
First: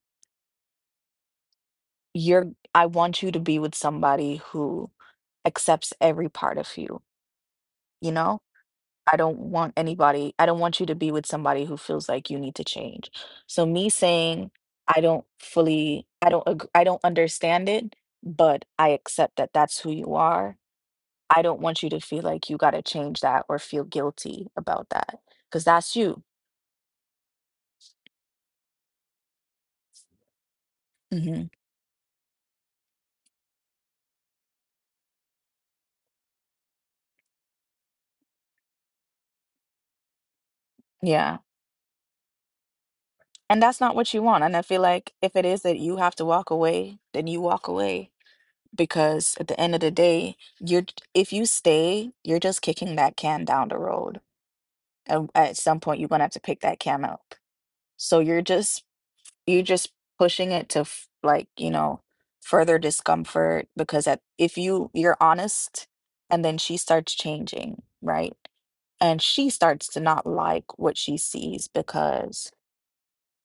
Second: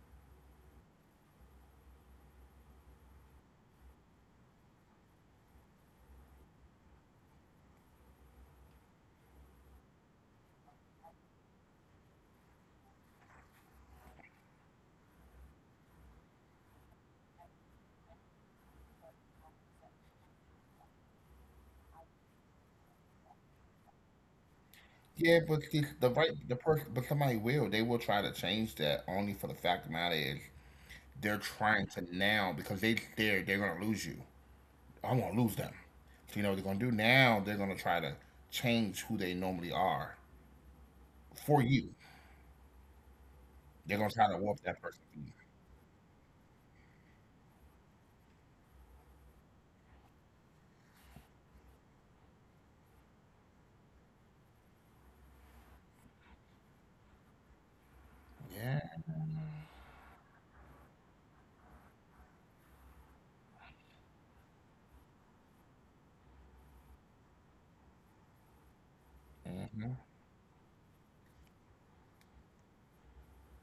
S1: you're I want you to be with somebody who accepts every part of you, you know? I don't want anybody, I don't want you to be with somebody who feels like you need to change. So me saying I don't understand it, but I accept that that's who you are. I don't want you to feel like you got to change that or feel guilty about
S2: yeah,
S1: that
S2: but the,
S1: because
S2: the
S1: that's
S2: right
S1: you.
S2: the person, but somebody will. They will try to change that. Only for the fact of the matter is they're
S1: Hmm.
S2: trying to now because they're gonna lose you. I want to lose them. So you know what they're gonna do now? They're gonna try to change who they normally are
S1: Yeah.
S2: for you.
S1: And
S2: They're
S1: that's
S2: gonna
S1: not
S2: try
S1: what
S2: to
S1: you want.
S2: warp
S1: And I
S2: that
S1: feel
S2: person for you.
S1: like if it is that you have to walk away, then you walk away because at the end of the day, you're if you stay, you're just kicking that can down the road. And at some point, you're gonna have to pick that can up. So you're
S2: Yeah.
S1: just you're just pushing it to further discomfort because at if you you're honest, and then she starts changing, right? And she
S2: Hmm.
S1: starts to not like what she sees because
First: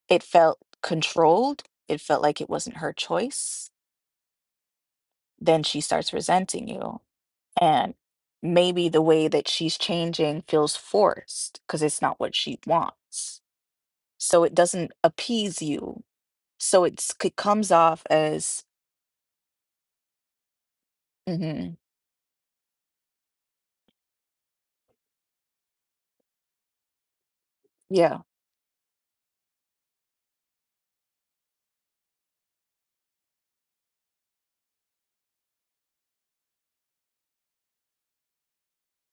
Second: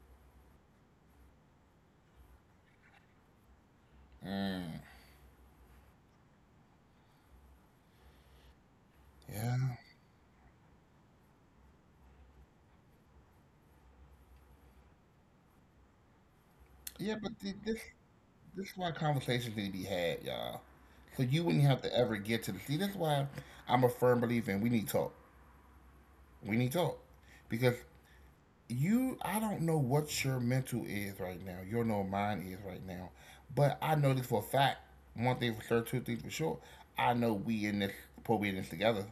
S1: it felt controlled. It felt like it wasn't her choice.
S2: Mm.
S1: Then she starts resenting you. And maybe the way that she's
S2: Yeah.
S1: changing feels forced because it's not what she wants. So it doesn't appease you. So
S2: Yeah,
S1: it
S2: but th-
S1: comes
S2: this
S1: off as,
S2: this is why conversations need to be had, y'all. So you wouldn't
S1: hmm,
S2: have to ever get to the see. That's why I'm a firm believer in we need talk. We need talk because
S1: yeah,
S2: you I don't know what your mental is right now. You don't know what mine is right now. But I know this for a fact. One thing for sure, two things for sure. I know we in this supposed in this together.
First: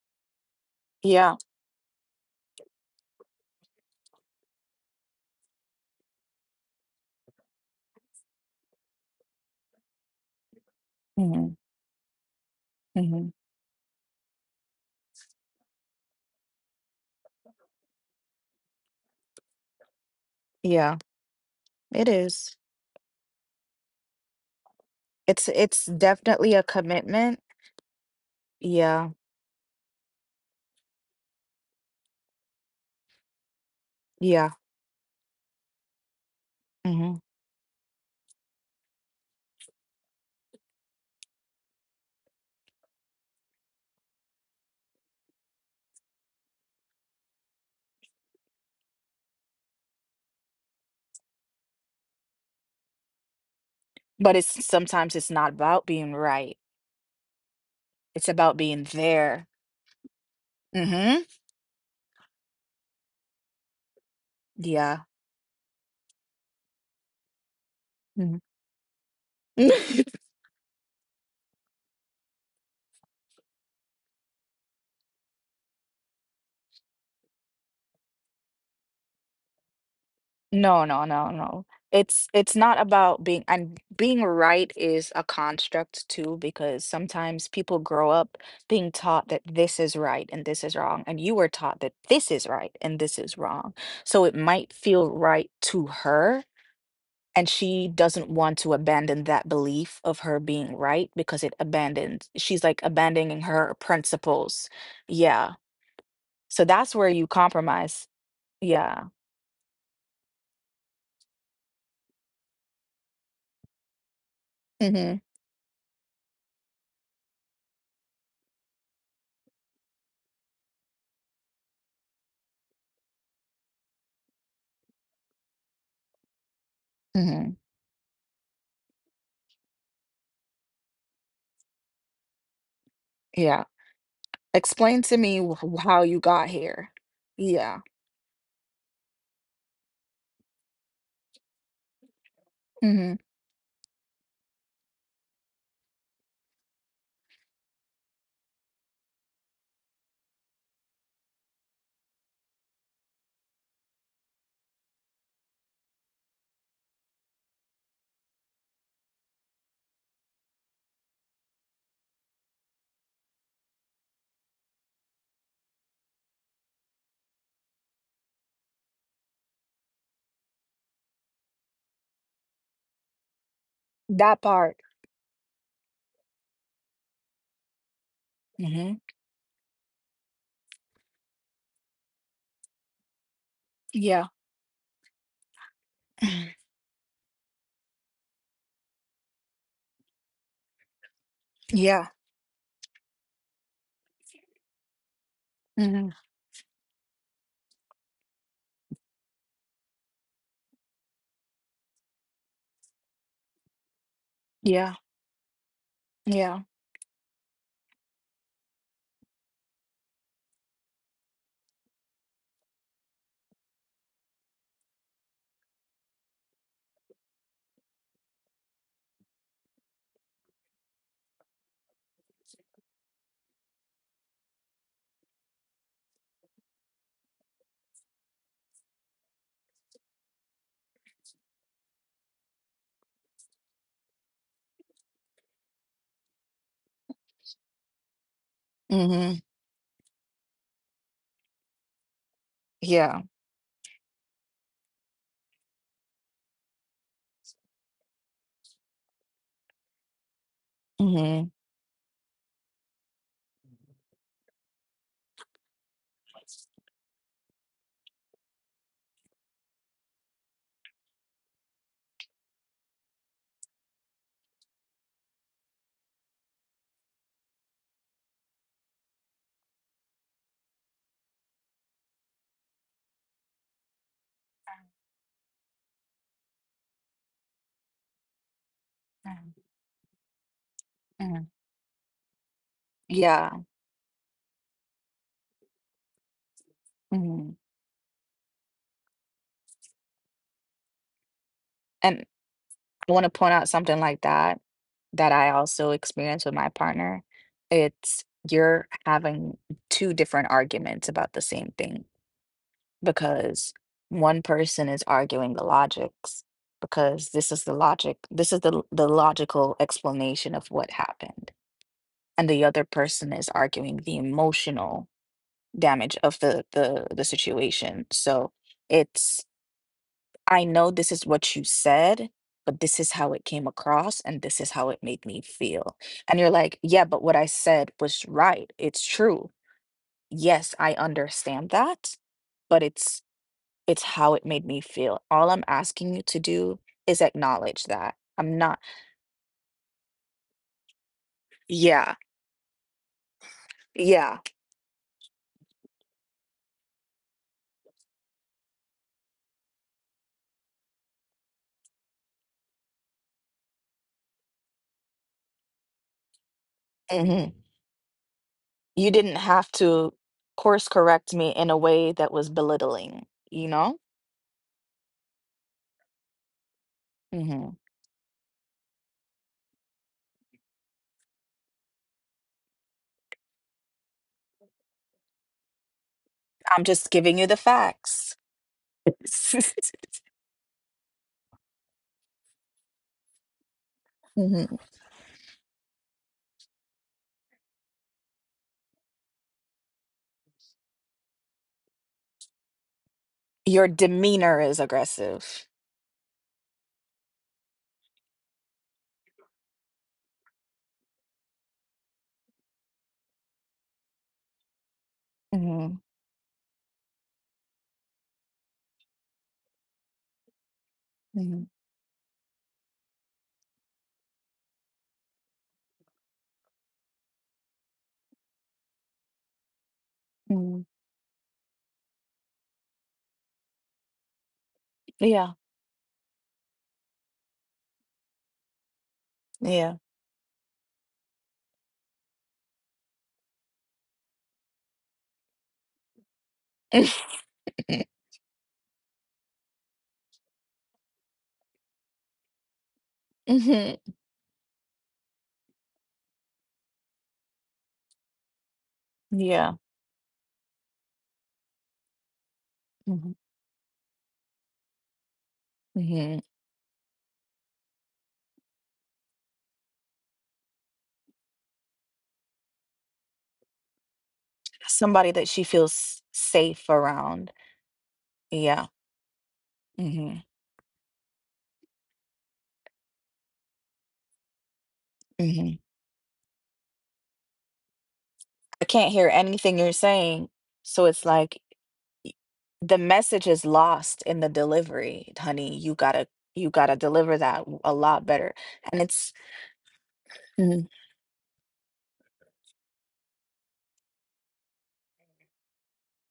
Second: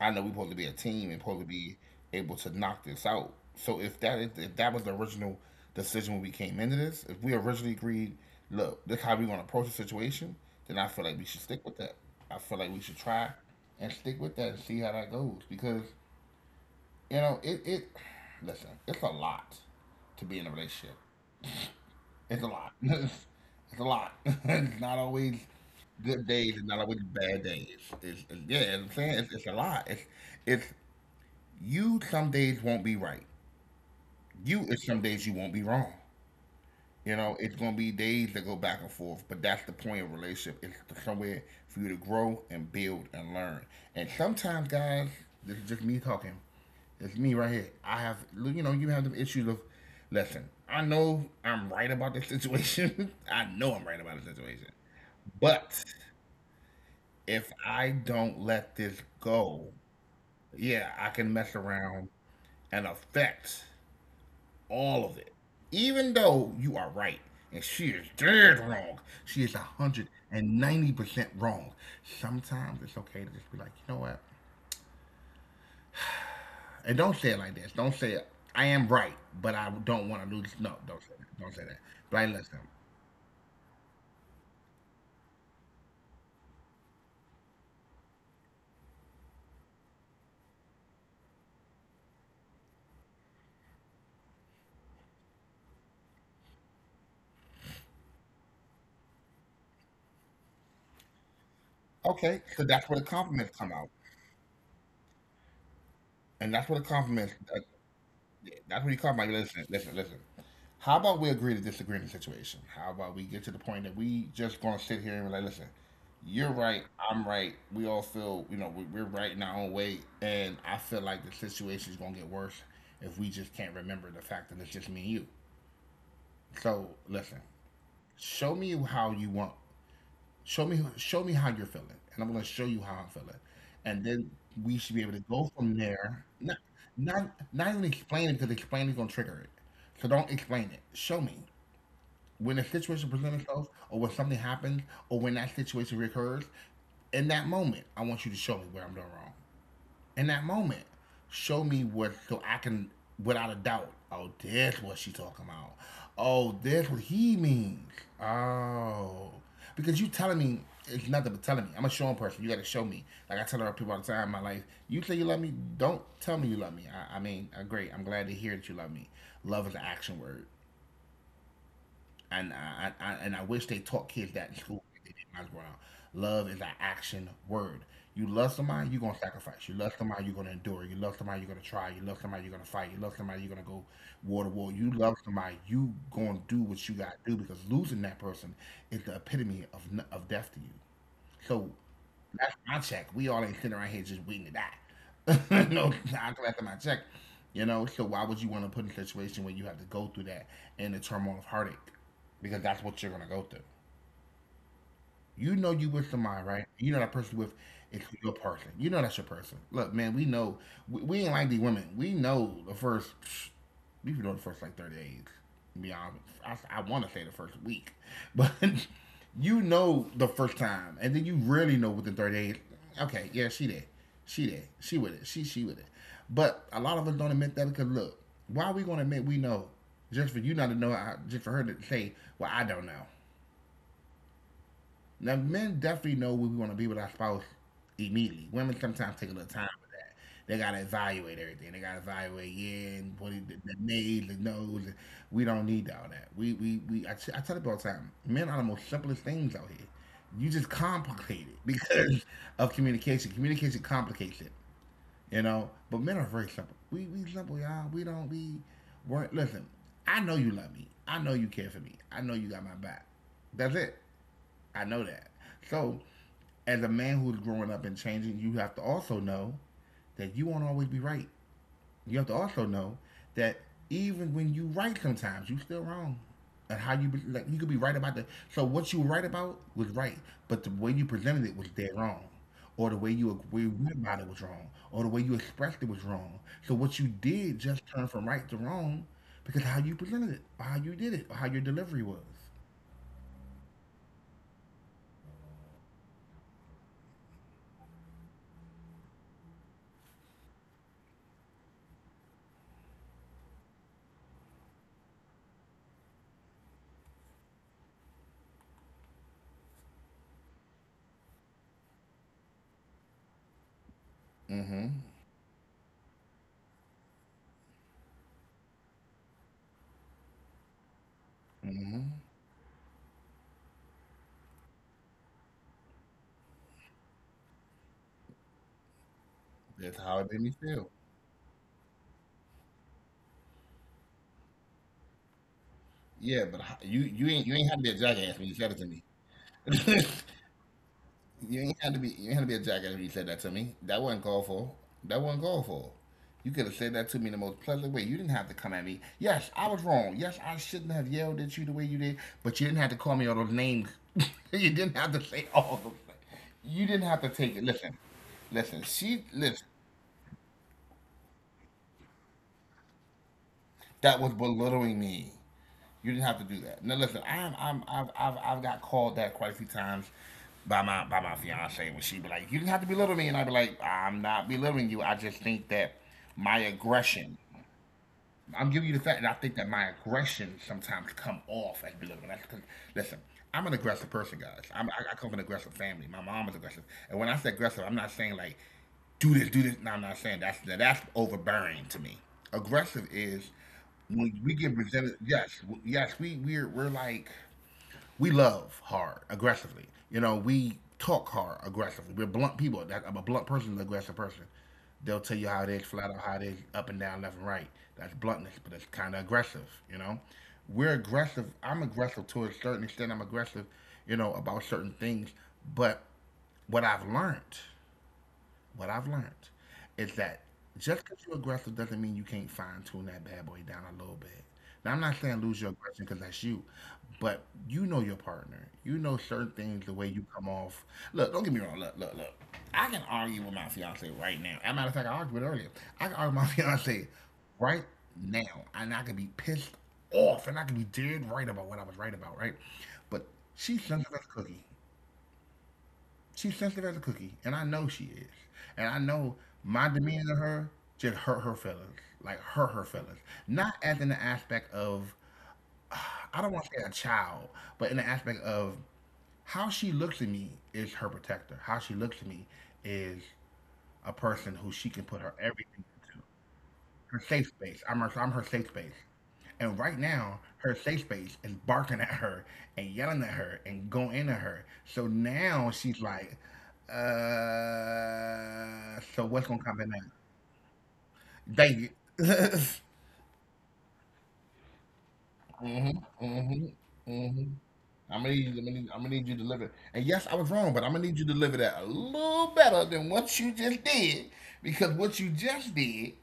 S2: I know we supposed to be a team and
S1: yeah,
S2: supposed to be able to knock this out. So if that is if that was the original decision when we came into this, if we originally agreed, look, this is how we gonna approach the situation, then I feel like we should
S1: hmm,
S2: stick with that. I feel like we should
S1: hmm,
S2: try and stick with that and see how that goes because you know, it listen, it's a lot to be in a relationship.
S1: yeah, it
S2: It's a
S1: is.
S2: lot. It's a lot. It's not always
S1: It's
S2: good days,
S1: definitely a
S2: it's not always
S1: commitment.
S2: bad days. It's yeah, I'm
S1: Yeah,
S2: saying it's a lot. It's you some days won't be right.
S1: yeah.
S2: You is some days you won't be wrong. You
S1: Hmm.
S2: know, it's gonna be days that go back and forth, but that's the point of relationship. It's somewhere for you to grow and build and learn. And sometimes, guys, this is just me talking. It's me right here. I have, you know, you have the issues of, listen, I know I'm right about this situation. I know I'm right about the
S1: But it's
S2: situation.
S1: sometimes it's not
S2: But
S1: about being right.
S2: if I
S1: It's
S2: don't
S1: about
S2: let
S1: being
S2: this
S1: there.
S2: go, yeah, I
S1: Hmm.
S2: can mess around and affect
S1: Yeah.
S2: all of it. Even though you are right and she is
S1: Hmm.
S2: dead wrong, she is 190% wrong. Sometimes it's okay to just be like, you know what? And don't say it like this. Don't say it. I am right, but I don't want to lose. No,
S1: No,
S2: don't
S1: no,
S2: say
S1: no,
S2: that. Don't say
S1: no.
S2: that. But I
S1: It's
S2: listen.
S1: not about being and being right is a construct too, because sometimes people grow up being taught that this is right and this is wrong, and you were taught that this is right and this is wrong. So it might feel right to her, and she doesn't want to abandon that belief of her being right because it abandons, she's like
S2: Okay,
S1: abandoning
S2: so
S1: her
S2: that's where the compliments
S1: principles.
S2: come out.
S1: Yeah. So that's where you
S2: And that's where the
S1: compromise.
S2: compliments,
S1: Yeah.
S2: that's what you call my listen, listen, listen. How about we agree to disagree in the situation? How about we get to the
S1: Mm-hmm.
S2: point that we just gonna sit here and be like, listen, you're right, I'm right. We all feel, you know, we're right in our own way, and I feel like the situation is gonna get worse if we just can't remember the fact that it's just me and you.
S1: Mm-hmm.
S2: So listen, show me how you want show me show me how you're feeling, and I'm gonna show you how
S1: Yeah.
S2: I'm feeling, and then
S1: Explain to
S2: we
S1: me
S2: should
S1: wh
S2: be able
S1: wh
S2: to
S1: how
S2: go
S1: you
S2: from
S1: got
S2: there.
S1: here.
S2: Not
S1: Yeah.
S2: not even explain it because explaining gonna trigger it. So don't explain it. Show me when a
S1: Mhm.
S2: situation presents itself, or when something happens, or when that situation recurs. In that moment, I want you to show me where I'm doing wrong in that moment. Show me what so I can without a doubt. Oh, that's what she talking about. Oh, that's what he means. Oh, because you telling me it's nothing but telling me. I'm a showing person. You got to show me. Like I tell other people all the time in my life. You say you love me. Don't tell me you love me. Great. I'm glad to hear that you love me. Love is an action word and I wish they taught
S1: That
S2: kids that in
S1: part.
S2: school. They did in my ground. Love is an action word. You love
S1: Mhm.
S2: somebody, you're gonna sacrifice. You love somebody, you're gonna endure. You love somebody, you're gonna try. You love somebody, you're gonna fight. You love somebody, you're gonna go
S1: Yeah.
S2: war to war. You love somebody, you gonna do what you gotta do because losing that person is the epitome of of death to you. So
S1: Yeah.
S2: that's my check. We all ain't sitting around here just waiting to die. No,
S1: Mhm.
S2: I collected my check. You know, so why would you want to put in a situation where you have to go through that and the turmoil of heartache? Because that's what
S1: Yeah.
S2: you're gonna go through.
S1: Yeah.
S2: You know you with somebody, right? You know that person you with is your person. You know that's your person. Look, man, we know we ain't like these women. We know the first. We know the first like 30 days. To be honest, I want to say the first week, but you know the first time, and then you really know within 30 days. Okay, yeah, she did, she did, she with it, she with it. But a lot of us don't admit that because look, why are we gonna admit we know just for you not to know, just for her to say, well, I don't know. Now, men definitely know we want to be with our spouse immediately. Women sometimes
S1: Mhm.
S2: take a little time for that. They gotta evaluate everything. They gotta evaluate, yeah,
S1: Yeah.
S2: and the nails, the nose, and we don't need all that. I tell people all the time, men are the most simplest things out here. You just
S1: Mhm.
S2: complicate it because of communication. Communication complicates it, you know. But men are very simple. We simple, y'all. We weren't listen. I know you love me. I know you care for me. I know you got my back. That's it. I know that. So, as a man who's growing up and changing, you have to also know that you won't always be right. You have to also know that even when you right, sometimes you still wrong. And how you like you could be right about the, so what you were right
S1: Mm,
S2: about was right, but the way you
S1: mm.
S2: presented it was dead wrong, or the way you
S1: Yeah.
S2: agreed about it was wrong, or the way you expressed it was wrong. So what you
S1: Mhm.
S2: did just turned from right to wrong because of how you presented it, or how you did it, or how your delivery
S1: And
S2: was.
S1: I wanna point out something like that, that I also experienced with my partner. It's you're having two different arguments about the same thing, because one person is arguing the logics because this is the logical explanation of what happened, and the other person is arguing the emotional
S2: Mm-hmm.
S1: damage of the situation. So it's I know this is what you said,
S2: Mm-hmm.
S1: but this is how it came across and this is how it made me feel. And you're like, yeah, but what I said was right, it's true.
S2: That's how
S1: Yes,
S2: it made
S1: I
S2: me feel.
S1: understand that, but it's how it made me feel. All I'm asking you to do
S2: Yeah, but
S1: is
S2: you
S1: acknowledge
S2: you ain't, you
S1: that.
S2: ain't had to be a
S1: I'm not
S2: jackass when you said it to me.
S1: yeah,
S2: You ain't had to be a jackass when you said that to
S1: yeah,
S2: me. That wasn't called for. That wasn't called for. You could have said that to me in the most pleasant way. You didn't have to come at me. Yes, I was wrong. Yes, I shouldn't have yelled at you the way you did. But you didn't have to call me all those names. you didn't have to say all those things.
S1: mhm.
S2: You didn't have to take it. Listen,
S1: You didn't
S2: listen.
S1: have
S2: She
S1: to
S2: listen.
S1: course correct me in a way that was belittling, you know?
S2: That was belittling me. You didn't have to do that.
S1: Mhm.
S2: Now listen, I've got called that quite a few times by my fiance when she be like, you didn't have to belittle me, and I'd be like, I'm not belittling you. I just think
S1: I'm
S2: that
S1: just giving you the
S2: my aggression,
S1: facts.
S2: I'm giving you the fact that I think that my aggression sometimes come off as belittling. Listen, I'm an
S1: Mhm.
S2: aggressive person, guys. I come from an aggressive family. My mom is aggressive, and when I say aggressive, I'm not saying like do this, do this. No, I'm not saying that's that, that's overbearing to me. Aggressive
S1: Your
S2: is
S1: demeanor is
S2: when we get
S1: aggressive.
S2: presented. Yes, we're like we love hard aggressively. You know, we talk hard aggressively. We're blunt people. I'm a blunt person, an aggressive person. They'll tell you how it
S1: Mhm,
S2: is, flat out how it is, up and down, left and right. That's bluntness, but it's kind of aggressive. You know, we're
S1: mhm,
S2: aggressive. I'm aggressive to a certain extent. I'm aggressive, you know, about certain things. But what I've learned what I've learned is that
S1: mhm.
S2: just because you're aggressive doesn't mean you can't fine tune that bad boy down a little bit. Now, I'm not saying
S1: Yeah,
S2: lose your aggression because that's you, but you know your partner. You know certain things, the
S1: yeah.
S2: way you come off. Look, don't get me wrong. Look. I can argue with my fiance right now. As a matter of fact, I argued with her earlier. I can argue with my fiance right now, and I can be pissed off, and I can be dead right about what I was right about, right? But she
S1: Mhm,
S2: sends us a cookie. She's sensitive as a cookie, and I know she is. And I know
S1: yeah,
S2: my demeanor to her just hurt her feelings, like hurt her feelings.
S1: mhm,
S2: Not as in the aspect of,
S1: mhm.
S2: I don't want to say a child, but in the aspect of how she looks at me is her protector. How she looks at me is a person who she can put
S1: Somebody
S2: her
S1: that she
S2: everything
S1: feels
S2: into,
S1: safe
S2: her safe
S1: around.
S2: space. I'm her safe
S1: Yeah.
S2: space. And right
S1: Hmm.
S2: now, her safe space is barking at her and yelling at her and going into her. So now
S1: Hmm.
S2: she's like,
S1: I can't
S2: so
S1: hear
S2: what's gonna
S1: anything
S2: come in
S1: you're
S2: next?
S1: saying. So it's like
S2: Thank you.
S1: y- the message is lost in the delivery, honey. You
S2: Mm-hmm.
S1: gotta
S2: Mm-hmm.
S1: you gotta deliver
S2: Mm-hmm.
S1: that a
S2: I'm
S1: lot
S2: gonna need you.
S1: better.
S2: I'm
S1: And
S2: gonna need
S1: it's
S2: you to deliver. And yes, I was wrong, but
S1: mm,
S2: I'm gonna need you to deliver that a little better than what you just did, because what you just did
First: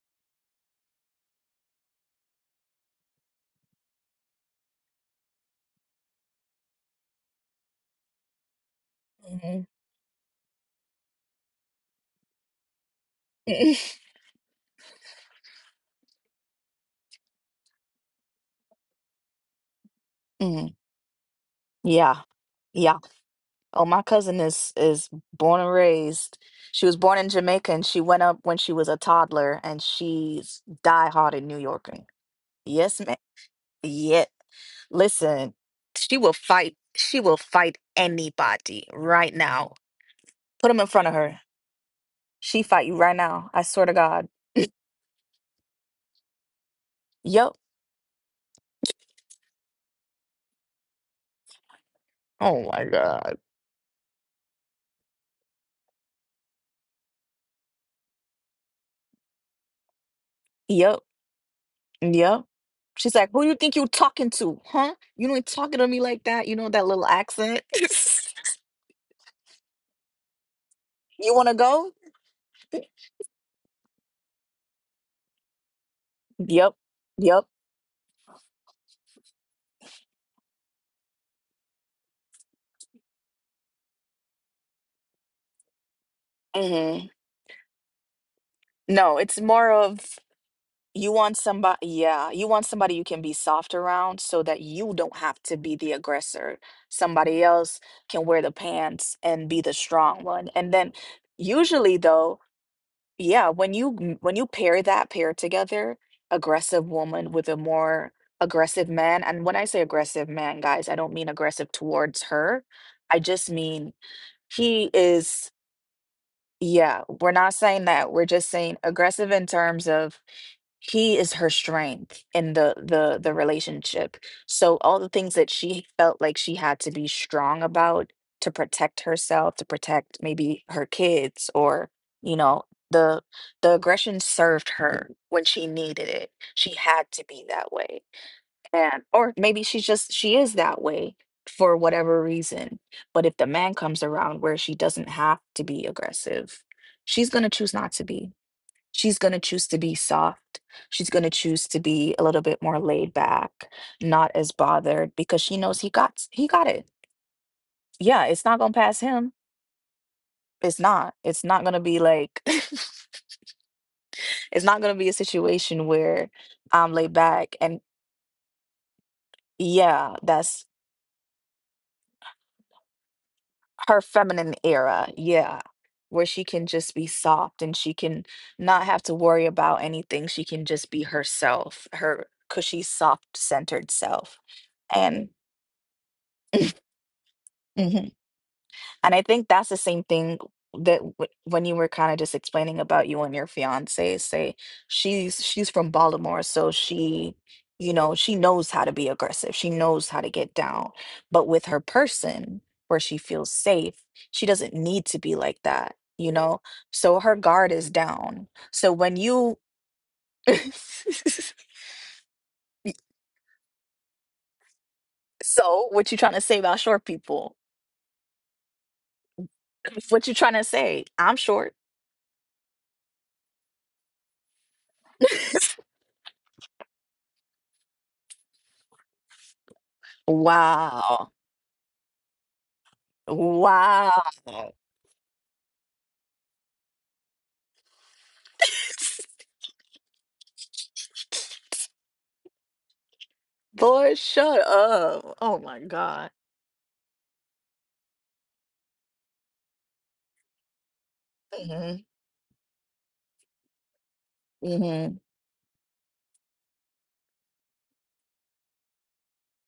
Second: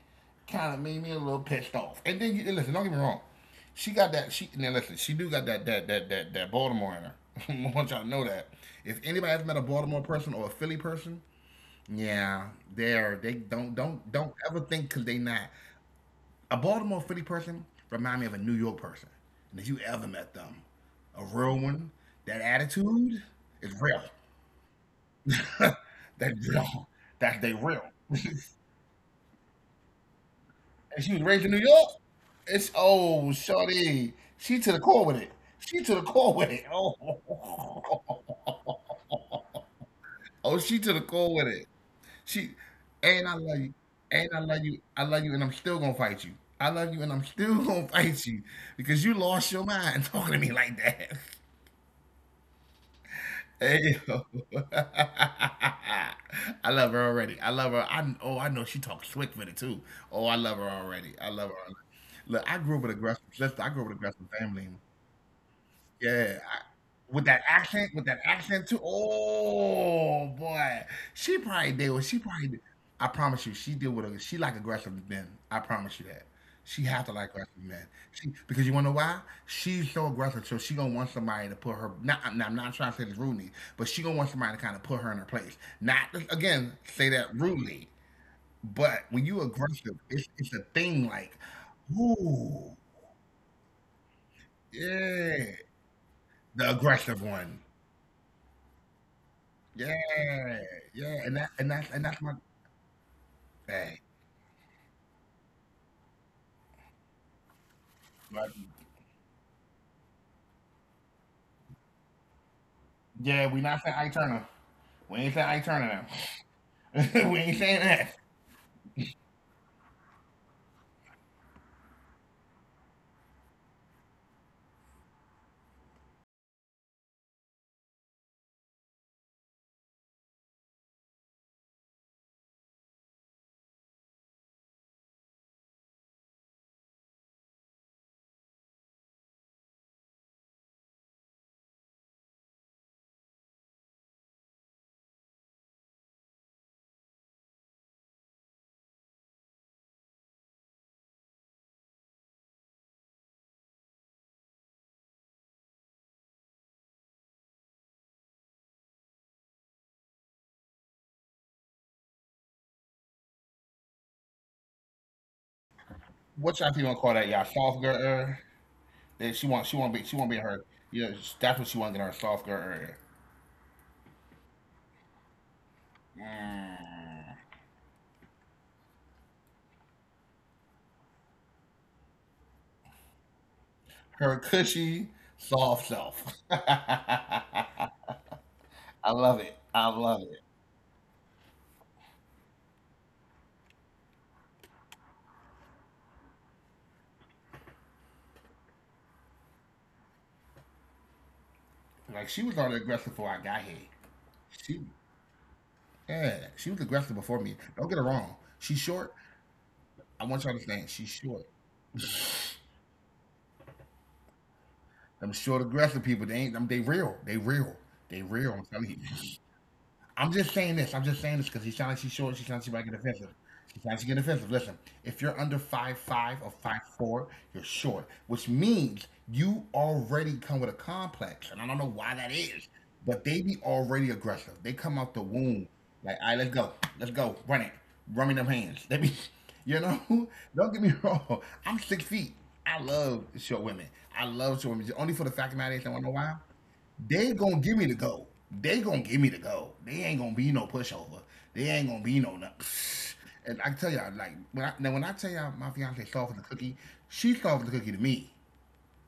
S2: kind of made me a little pissed off. And then you and listen. Don't get me wrong. She got that. She now listen. She do got that Baltimore in her. I want y'all to know that. If anybody has met a
S1: mhm,
S2: Baltimore person or a Philly person, yeah, they don't don't don't ever think because they not a Baltimore Philly person remind me of a New York person. And if you ever met them,
S1: mm,
S2: a real one,
S1: yeah,
S2: that
S1: yeah.
S2: attitude is
S1: Oh,
S2: real.
S1: my cousin is born and
S2: that
S1: raised.
S2: real.
S1: She was born in
S2: That they
S1: Jamaica
S2: real.
S1: and she went up when she was a toddler and she's
S2: And she was
S1: diehard
S2: raised
S1: in
S2: in New
S1: New
S2: York.
S1: Yorker.
S2: It's
S1: Yes, ma'am.
S2: oh shorty.
S1: Yeah.
S2: She to the core with it.
S1: Listen,
S2: She to the
S1: she
S2: core
S1: will
S2: with it.
S1: fight.
S2: Oh,
S1: She will fight anybody right now.
S2: oh
S1: Put
S2: she
S1: them in
S2: to the
S1: front of
S2: core
S1: her.
S2: with it. She
S1: She fight you right
S2: and I
S1: now.
S2: love
S1: I
S2: you.
S1: swear to
S2: And
S1: God.
S2: I love you. I love you and I'm still gonna fight you. I love you and I'm
S1: Yep.
S2: still gonna fight you because you lost your mind talking to me like that.
S1: Oh my God.
S2: Hey, yo. I love her already. I love her. I know she talks slick with it too. Oh, I love
S1: Yep.
S2: her already. I love her already.
S1: Yep.
S2: Look, I grew
S1: She's
S2: up with a
S1: like, who you
S2: aggressive.
S1: think you
S2: Listen, I grew up with
S1: talking
S2: a aggressive
S1: to? Huh?
S2: family.
S1: You ain't talking to me like that. You
S2: Yeah,
S1: know that
S2: I-
S1: little accent.
S2: with that accent too. Oh boy,
S1: you wanna go?
S2: she probably did. I promise you, she did what a, she like aggressive men. I promise you that.
S1: Yep.
S2: She have to
S1: Yep.
S2: like aggressive men. She, because you wanna know why? She's so aggressive, so she gonna want somebody to put her. Not, I'm not trying to say this rudely, but she gonna want somebody to kind of put her in her place. Not again,
S1: Hmm.
S2: say that rudely, but
S1: No,
S2: when
S1: it's
S2: you
S1: more
S2: aggressive,
S1: of
S2: it's a thing.
S1: you
S2: Like,
S1: want somebody yeah, you want
S2: ooh,
S1: somebody you can be soft around so that you don't have
S2: yeah,
S1: to be the aggressor.
S2: the aggressive
S1: Somebody
S2: one.
S1: else can wear the pants and be the strong
S2: Yeah,
S1: one. And then
S2: yeah,
S1: usually
S2: and that's my
S1: though. Yeah, when
S2: hey,
S1: you pair that pair together, aggressive woman with a more
S2: but
S1: aggressive man, and when I say aggressive man, guys, I don't mean aggressive towards her. I just
S2: yeah, we not
S1: mean
S2: saying Ike Turner.
S1: he
S2: We ain't
S1: is
S2: saying Ike Turner
S1: yeah, we're
S2: now. we
S1: not
S2: ain't
S1: saying
S2: saying
S1: that.
S2: that.
S1: We're just saying aggressive in terms of he is her strength in the relationship. So all the things that she felt like she had to be strong about to protect herself, to protect maybe her kids or, you know, the the aggression served her when she needed it. She had to be that way man or maybe she is that way for whatever reason, but if the man comes around where she doesn't have to be aggressive, she's going to choose not to be, she's going to choose to be soft, she's going to choose to be a little bit more laid back, not as bothered because she knows he got it, yeah, it's not going to pass him. It's not going to be like it's not going to be a situation where
S2: What
S1: I'm
S2: y'all
S1: laid
S2: people gonna call
S1: back
S2: that? Y'all
S1: and
S2: soft girl era? That
S1: yeah,
S2: she want
S1: that's
S2: to be her. You know that's what she want, to get her soft girl era.
S1: her feminine era, yeah, where she can just be soft
S2: Mm.
S1: and she can not have to worry about anything. She can just be herself, her cushy, soft centered self.
S2: Her
S1: And
S2: cushy soft self. I
S1: and I think that's the
S2: love it.
S1: same
S2: I
S1: thing
S2: love it.
S1: that w- when you were kind of just explaining about you and your fiance, say she's from Baltimore, so she, you know, she knows how to be aggressive. She knows how to get down. But with her person
S2: Like she
S1: where
S2: was
S1: she
S2: already
S1: feels
S2: aggressive before I
S1: safe,
S2: got here.
S1: she doesn't need to
S2: She
S1: be like that, you know?
S2: yeah,
S1: So
S2: she was
S1: her
S2: aggressive
S1: guard is
S2: before me. Don't
S1: down.
S2: get it wrong.
S1: So when
S2: She's
S1: you
S2: short. I want you to understand. She's short.
S1: Y-
S2: Them
S1: so what
S2: short
S1: you trying to
S2: aggressive
S1: say about
S2: people. They
S1: short
S2: ain't. Them, they
S1: people?
S2: real. They real. They real. I'm telling you.
S1: What you trying to say? I'm
S2: I'm
S1: short.
S2: just saying this because he sounds like she's short. She sounds like she might get offensive. She sounds like she get offensive. Listen, if you're under 5'5" or 5'4", you're short, which means you already come with
S1: Wow.
S2: a complex, and I don't know why that is, but they
S1: Wow.
S2: be already aggressive. They come out the womb like, all right, let's go, run it, run me them hands. They be, you know, don't get me wrong. I'm 6 feet. I love
S1: Boy,
S2: short women.
S1: shut
S2: I love
S1: up.
S2: short women.
S1: Oh
S2: Only
S1: my
S2: for the fact of the
S1: God.
S2: matter is, I want to know why they gonna give me the gold. They gonna give me the gold. They ain't gonna be no pushover.
S1: Hmm.
S2: They ain't gonna be no and I can tell y'all, like
S1: Hmm.
S2: now when I tell y'all my fiance soft as a cookie, she soft as a cookie to me.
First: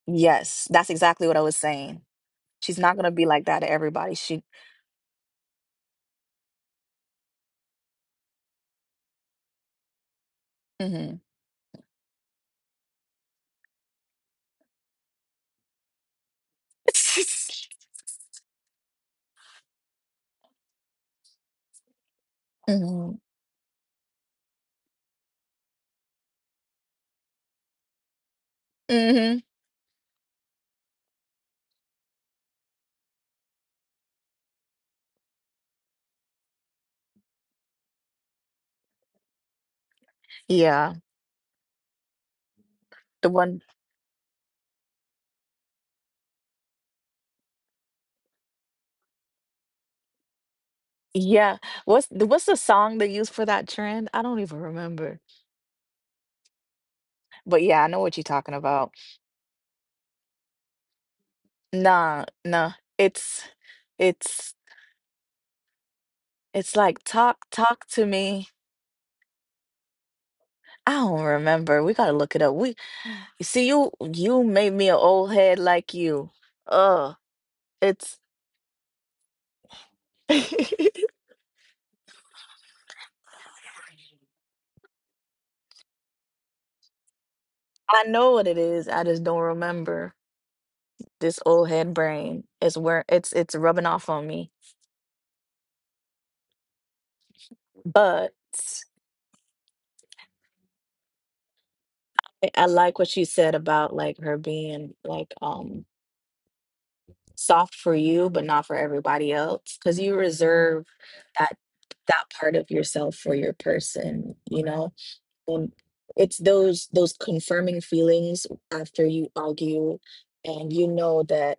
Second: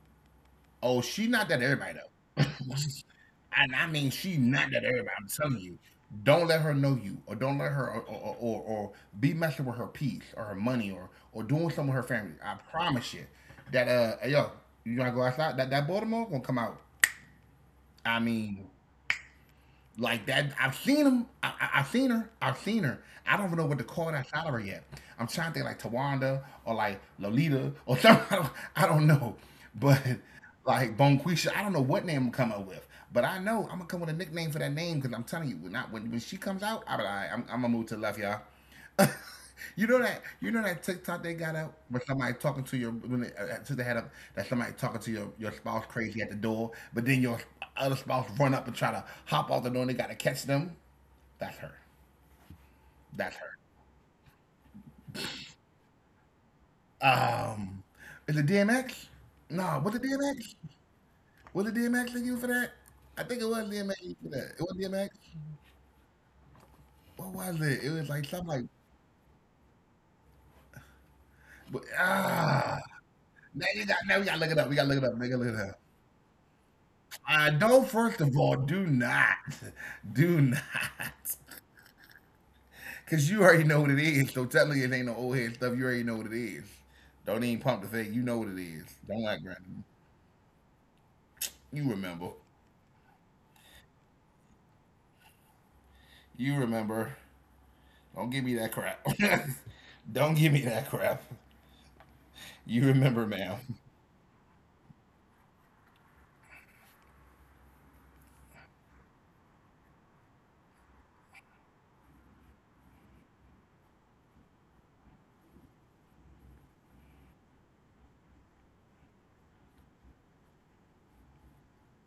S1: Yes, that's
S2: Oh,
S1: exactly
S2: she
S1: what I
S2: not
S1: was
S2: that to everybody
S1: saying.
S2: though.
S1: She's not gonna be like that to
S2: and I mean
S1: everybody.
S2: she
S1: She.
S2: not that to everybody. I'm telling you, don't let her know you, or don't let her, or be messing with her peace or her money,
S1: Hmm.
S2: or doing something with her family. I promise you that hey, yo, you wanna go outside? That that Baltimore gonna come out. I mean, like that, I've seen him. I've seen her. I've seen her. I don't
S1: hmm.
S2: even know what to call that salary yet. I'm trying to think like Tawanda or like Lolita or something. I don't know,
S1: Hmm.
S2: but like Bonquisha. I don't know what name I'm coming up with, but I know I'm gonna come with a nickname for that name because I'm telling you, not when she comes out, I'm gonna move to the left, y'all. You know that TikTok they
S1: Yeah,
S2: got out with somebody talking to your when they,
S1: the
S2: to the head
S1: one.
S2: up that somebody talking to your spouse crazy at the door, but then your other spouse run up and try to hop off the door and they gotta catch them. That's her.
S1: Yeah. What's the
S2: That's
S1: song they
S2: her.
S1: use for that trend? I don't even remember.
S2: Um,
S1: But yeah, I
S2: is
S1: know
S2: it
S1: what you're talking
S2: DMX?
S1: about.
S2: No, what's the DMX? Was it DMX that you for
S1: Nah,
S2: that?
S1: nah.
S2: I think it was
S1: It's
S2: DMX you for that. It was
S1: it's
S2: DMX.
S1: it's
S2: What
S1: like
S2: was
S1: talk
S2: it? It was like
S1: talk
S2: something
S1: to
S2: like
S1: me. I don't
S2: but,
S1: remember. We gotta
S2: ah.
S1: look it up. We
S2: Now you got
S1: see
S2: now we
S1: you
S2: gotta look it up. We
S1: you
S2: gotta look it
S1: made
S2: up. We
S1: me an
S2: gotta look it
S1: old
S2: up.
S1: head like you. Uh
S2: Don't First of all,
S1: it's
S2: do not, cause you already know what it is. So tell me it ain't no old head stuff. You already know what it is. Don't even pump the thing. You know
S1: I
S2: what it
S1: know
S2: is.
S1: what it
S2: Don't
S1: is.
S2: act
S1: I just
S2: random.
S1: don't remember. This
S2: You
S1: old
S2: remember.
S1: head brain is where it's rubbing off on me.
S2: You remember. Don't give me that
S1: But
S2: crap. Don't give me that crap. You
S1: I
S2: remember,
S1: like what you
S2: ma'am.
S1: said about like her being like soft for you but not for everybody else cuz you reserve that that part of yourself for your person, you know? Um, it's those confirming feelings after you argue and you know that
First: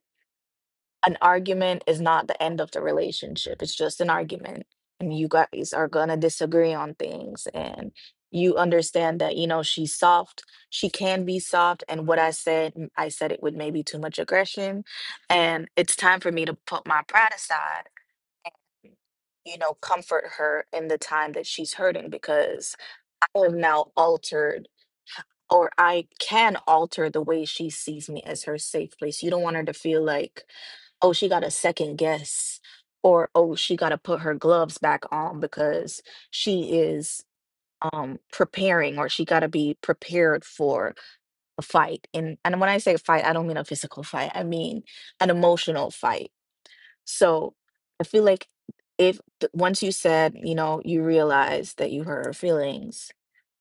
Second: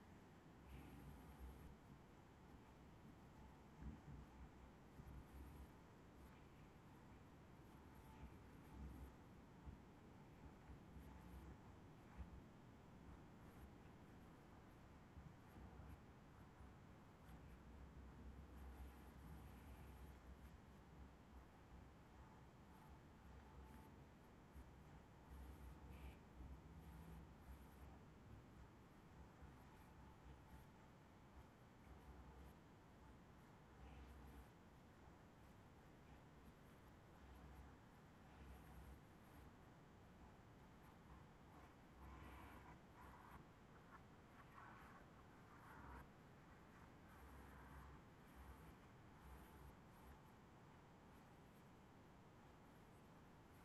S1: an argument is not the end of the relationship, it's just an argument. And you guys are gonna disagree on things, and you understand that you know she's soft, she can be soft, and what I said I said it with maybe too much aggression, and it's time for me to put my pride aside, you know, comfort her in the time that she's hurting because am now altered or I can alter the way she sees me as her safe place. You don't want her to feel like, oh, she got a second guess, or oh, she got to put her gloves back on because she is preparing or she got to be prepared for a fight. And when I say fight, I don't mean a physical fight. I mean an emotional fight. So I feel like if once you said, you know, you realize that you hurt her feelings,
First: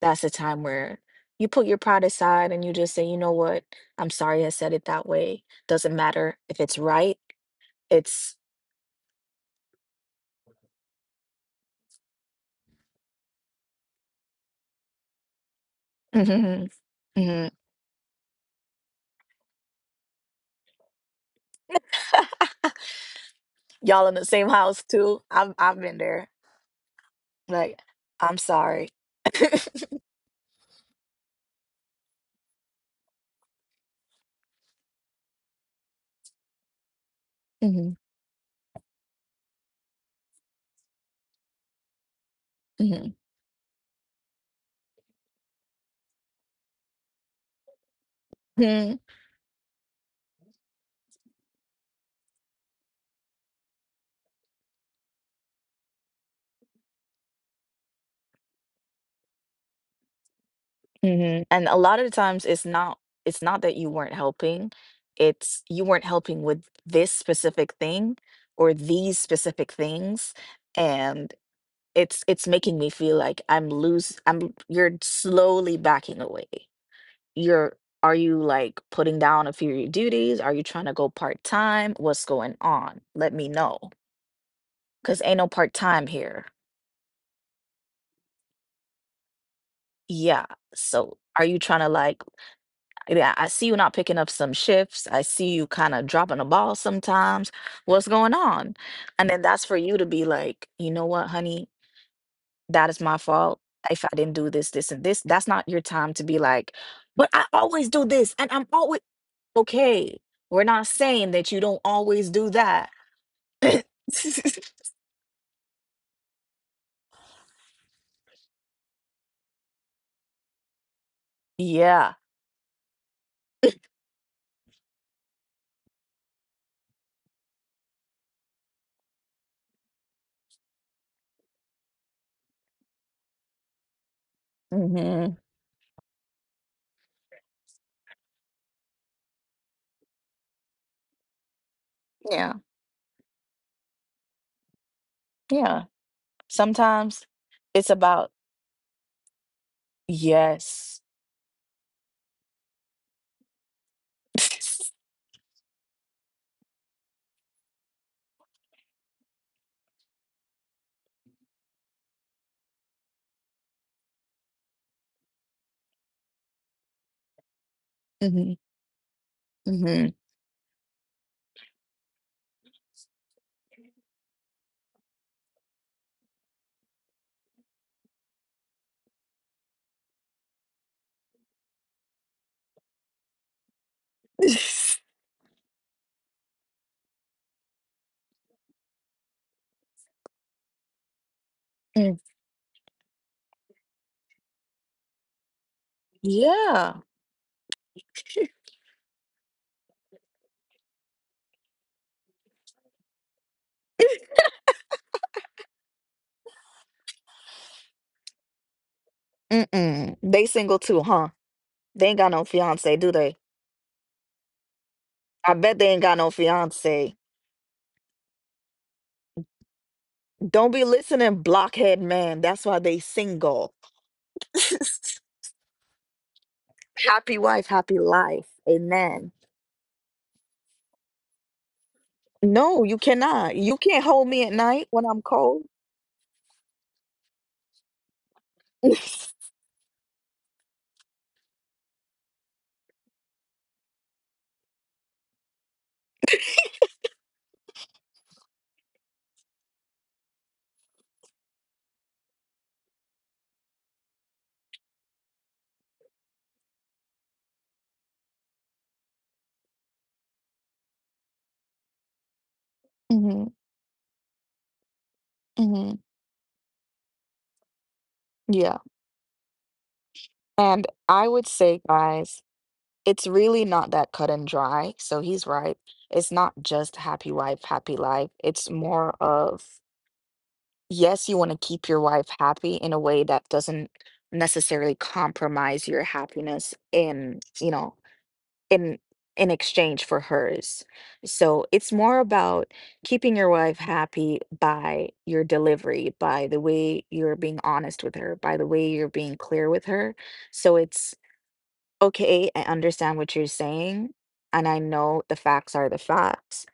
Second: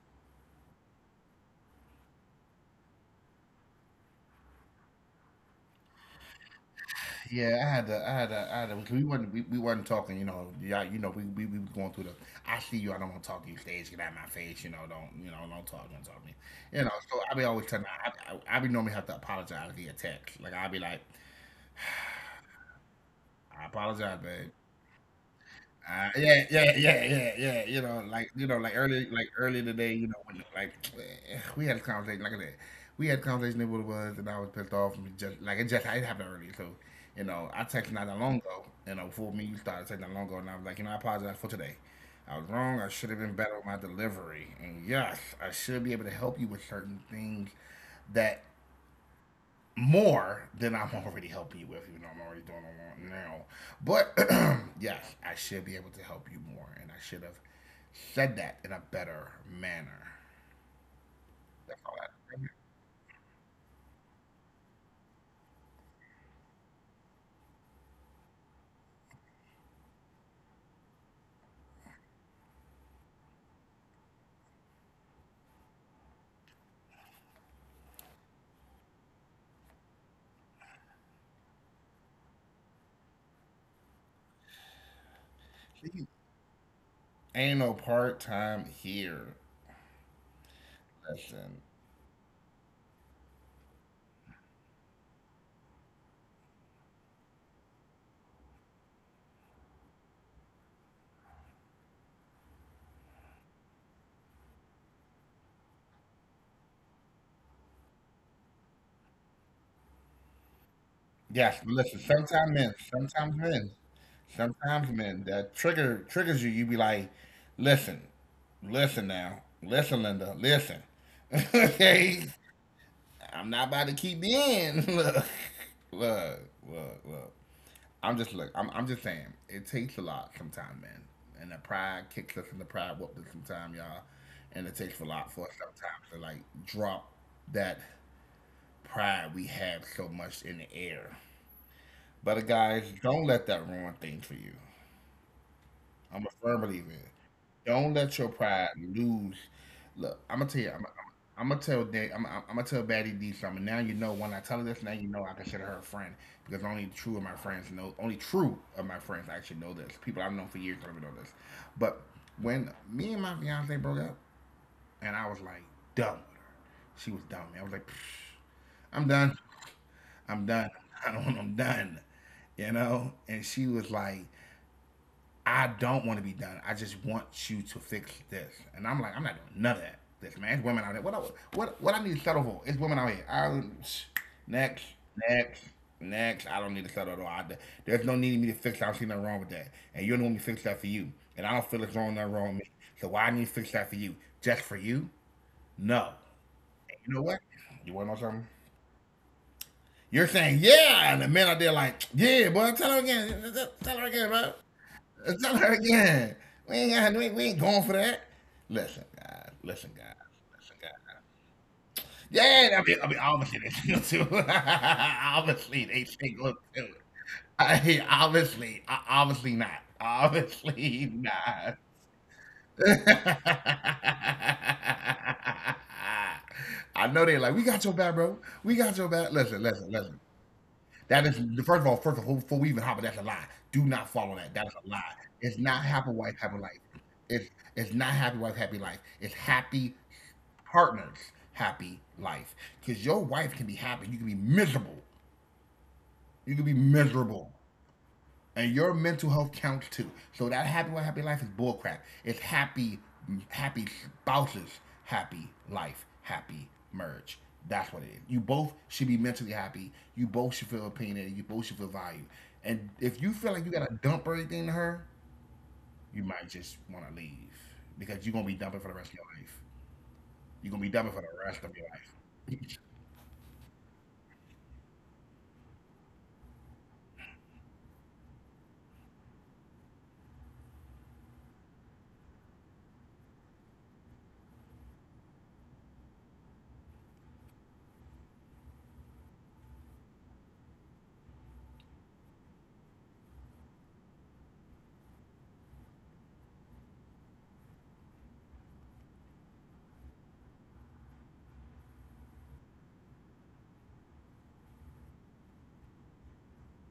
S1: that's a time where you put your pride aside and you just say, you know what, I'm sorry I said it that way. Doesn't matter if it's right.
S2: Yeah, I had to, I had
S1: It's
S2: to, I had to, because we weren't talking, yeah, we was going through the, I see you, I don't want to talk to you, stage, get out of my face, don't, don't talk, don't talk to me,
S1: hmm,
S2: so I be
S1: hmm,
S2: always telling, I be normally have to apologize via text, like I be like, I
S1: y'all
S2: apologize,
S1: in the
S2: babe.
S1: same house too. I've been there.
S2: Yeah, yeah, yeah, yeah, yeah.
S1: Like
S2: Like
S1: I'm
S2: like
S1: sorry.
S2: early, like early today. When like we had a conversation. Like I said, we had a conversation that what it was, and I was pissed off. And just like it happened early, so I texted
S1: hmm.
S2: not that long ago. Before me, you started texting not long ago, and I was like, I apologize for today. I was wrong. I should have
S1: Hmm.
S2: been better with my delivery. And yes, I should be able to help you with certain things that more than I'm already helping you with, even though I'm already doing a lot now. But yes, I should be able to help you more, and I should have said that in a better manner.
S1: Mhm. And a
S2: That's
S1: lot
S2: all
S1: of the
S2: that.
S1: times it's not that you weren't helping. It's you weren't helping with this specific thing or these specific things. And it's making me feel like I'm you're slowly backing away. You're are you like putting down a few of your duties? Are you trying to go part-time? What's going on? Let me know. Cause ain't no part-time here.
S2: Ain't no part time here.
S1: Yeah. So are you
S2: Listen,
S1: trying to like. Yeah, I see you not picking up some shifts. I see you kind of dropping the ball sometimes. What's going on? And then that's for you to be like, you know what, honey, that is my fault. If I didn't do this, this, and this, that's not your time to be like, but I always do this and I'm always okay. We're not saying that you
S2: yes,
S1: don't
S2: listen.
S1: always do
S2: Sometimes men,
S1: that.
S2: sometimes men, sometimes men that triggers you. You be like, listen, listen now, listen, Linda, listen. Okay,
S1: Yeah.
S2: I'm not about to keep being. Look, look, look, look. I'm just look. I'm just saying. It takes a lot sometimes, man. And the pride kicks us and the pride whooped us sometimes, y'all. And it takes a lot for
S1: Hmm.
S2: us sometimes to like drop that pride we have so much in the air. But
S1: Yeah.
S2: guys, don't let that ruin things for you.
S1: Yeah.
S2: I'm a firm believer in it.
S1: Sometimes
S2: Don't
S1: it's
S2: let your
S1: about
S2: pride lose. Look, I'm gonna tell you. I'm,
S1: yes.
S2: I'm, gonna tell Dan. I'm gonna tell Batty D something. Now you know when I tell her this. Now you know I consider her a friend because only true of my friends know. Only true of my friends actually know this. People I've known for years don't even know this. But when me and my fiance broke up, and I was like done with her, she was done with me. I was like,
S1: Hmm.
S2: "Psh, I'm done.
S1: Hmm.
S2: I'm done. I don't. I'm done. You know." And she was like, I don't want to be done. I just want you to fix this. And I'm like, I'm not doing none of that. This man, it's women out there. What I need to settle for? It's women out here. Next, next, next. I don't need to settle at all. There's no need for me to fix that. I don't see nothing wrong with that. And you don't want me to fix that for you. And I don't feel it's wrong, nothing wrong with me. So why I need to fix that for you? Just for you? No. And
S1: Yeah.
S2: you know what? You want to know something? You're saying yeah, and the men out there like yeah, boy. Tell her again. Tell her again, bro. It's not her again. We ain't going for that. Listen, guys. Listen, guys.
S1: Mm-mm. They
S2: Listen,
S1: single
S2: guys.
S1: too, huh? They ain't got no
S2: Yeah, I mean, I
S1: fiance,
S2: mean,
S1: do they?
S2: obviously they single too.
S1: I
S2: Obviously
S1: bet
S2: they
S1: they ain't got no
S2: single too.
S1: fiance.
S2: I mean, obviously, obviously not.
S1: Don't be
S2: Obviously
S1: listening,
S2: not.
S1: blockhead man. That's why they single.
S2: I know they
S1: Happy
S2: like, we got
S1: wife,
S2: your back,
S1: happy
S2: bro.
S1: life.
S2: We got your back.
S1: Amen.
S2: Listen, listen, listen. That is first of all, before we even
S1: No,
S2: hop,
S1: you
S2: that's a lie.
S1: cannot.
S2: Do
S1: You
S2: not
S1: can't
S2: follow
S1: hold
S2: that.
S1: me
S2: That
S1: at
S2: is a
S1: night
S2: lie.
S1: when I'm
S2: It's not
S1: cold.
S2: happy wife, happy life. It's it's not happy wife, happy life. It's happy partners, happy life. Because your wife can be happy, you can be miserable. You can be miserable and your mental health counts too. So that happy wife, happy life is bullcrap. It's happy, happy spouses, happy life, happy marriage. That's what it is. You both should be mentally happy. You both should feel opinionated. You both should feel valued. And if you feel like
S1: Hmm.
S2: you gotta dump everything to her,
S1: Hmm.
S2: you might just want to leave because you're gonna be dumping for the
S1: Yeah.
S2: rest of your life. You're gonna be
S1: And
S2: dumping for the
S1: I
S2: rest
S1: would
S2: of your
S1: say, guys, it's really not that cut and dry. So he's right. It's not just happy wife, happy life. It's more of yes, you want to keep your wife happy in a way that doesn't necessarily compromise your happiness in, you know, in in exchange for hers. So it's more about keeping your wife happy by your delivery, by the way you're being honest with her, by the way you're being clear with her. So it's okay, I understand what you're saying, and I know the facts are the facts,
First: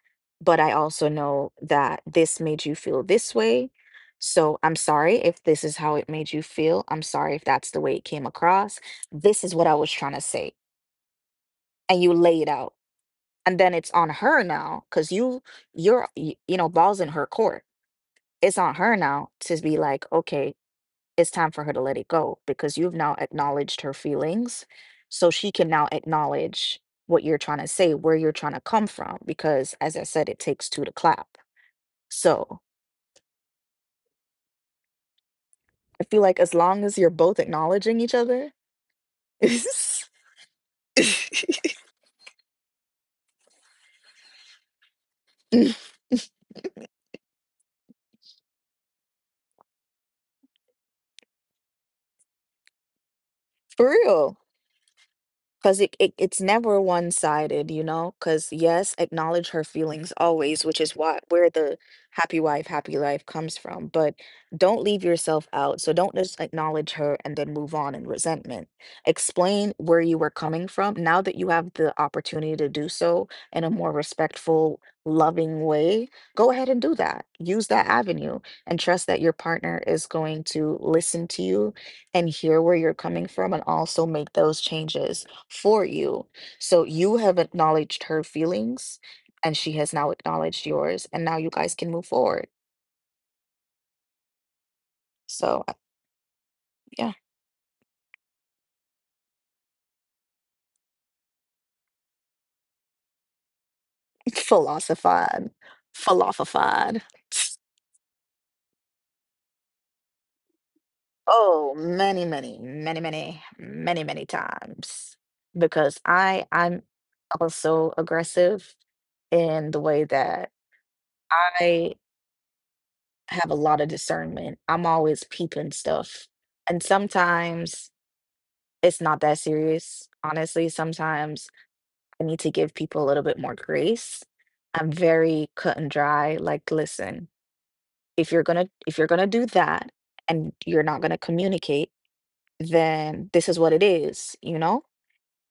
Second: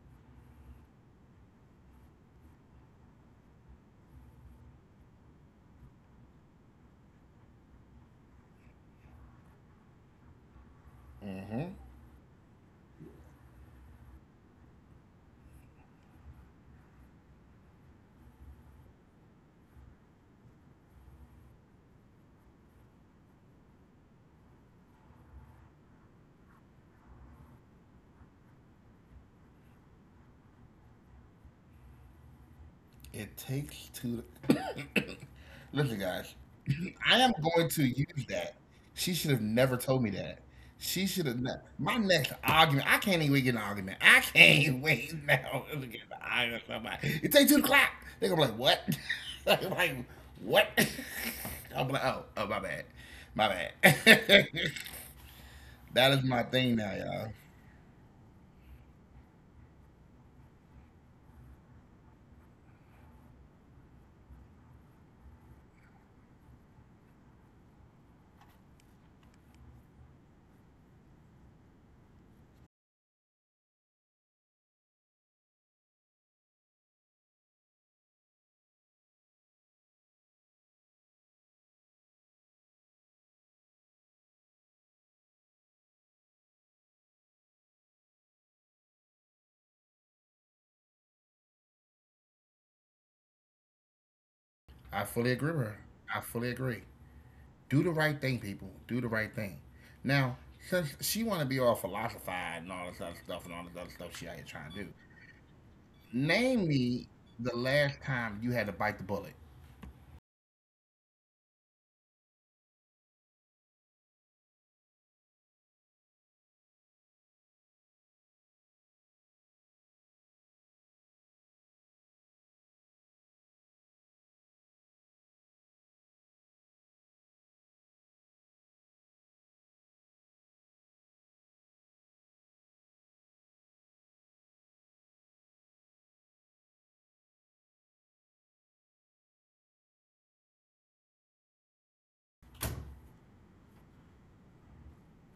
S1: but I also know that this made you feel this way. So I'm sorry if this is how it made you feel. I'm sorry if that's the way it came across. This is what I was trying to say,
S2: life.
S1: and you lay it out. And then it's on her now, because you're you know, balls in her court. It's on her now to be like, okay, it's time for her to let it go because you've now acknowledged her feelings. So she can now acknowledge what you're trying to say, where you're trying to come from, because as I said, it takes two to clap. So
S2: It takes two. Listen,
S1: I feel
S2: guys,
S1: like as long as you're
S2: I am
S1: both
S2: going to
S1: acknowledging each
S2: use
S1: other.
S2: that. She should have never told me that. She should have. My next argument. I can't even get an argument. I can't wait now to get an argument with somebody. It takes 2 o'clock. They're gonna be like, what? They're like, what? I will be like, oh, oh, my bad, my
S1: For real.
S2: bad.
S1: Because it
S2: That is
S1: it's
S2: my thing
S1: never
S2: now, y'all.
S1: one-sided, you know? Because yes, acknowledge her feelings always, which is why where the happy wife, happy life comes from. But don't leave yourself out. So don't just acknowledge her and then move on in resentment. Explain where you were coming from. Now that you have the opportunity to do so in a more respectful, loving way, go ahead and do that. Use that avenue and trust that your partner is going to listen to you and hear where you're coming from and also make those changes for you. So you have acknowledged her feelings and she has now acknowledged yours and now you guys can move forward.
S2: I fully
S1: So
S2: agree with her. I fully agree.
S1: yeah.
S2: Do the right thing, people. Do the right thing. Now, since she want to be all philosophized and all this other stuff and all this other stuff she out here trying to do,
S1: Philosophified,
S2: name
S1: philosophified.
S2: me the last time you had to bite the bullet.
S1: Oh, many, many, many, many, many, many times because I'm also aggressive in the way that I have a lot of discernment. I'm always peeping stuff. And sometimes it's not that serious. Honestly, sometimes I need to give people a little bit more grace. I'm very cut and dry. Like, listen, if you're gonna do that and you're not gonna communicate, then this is what it is, you know?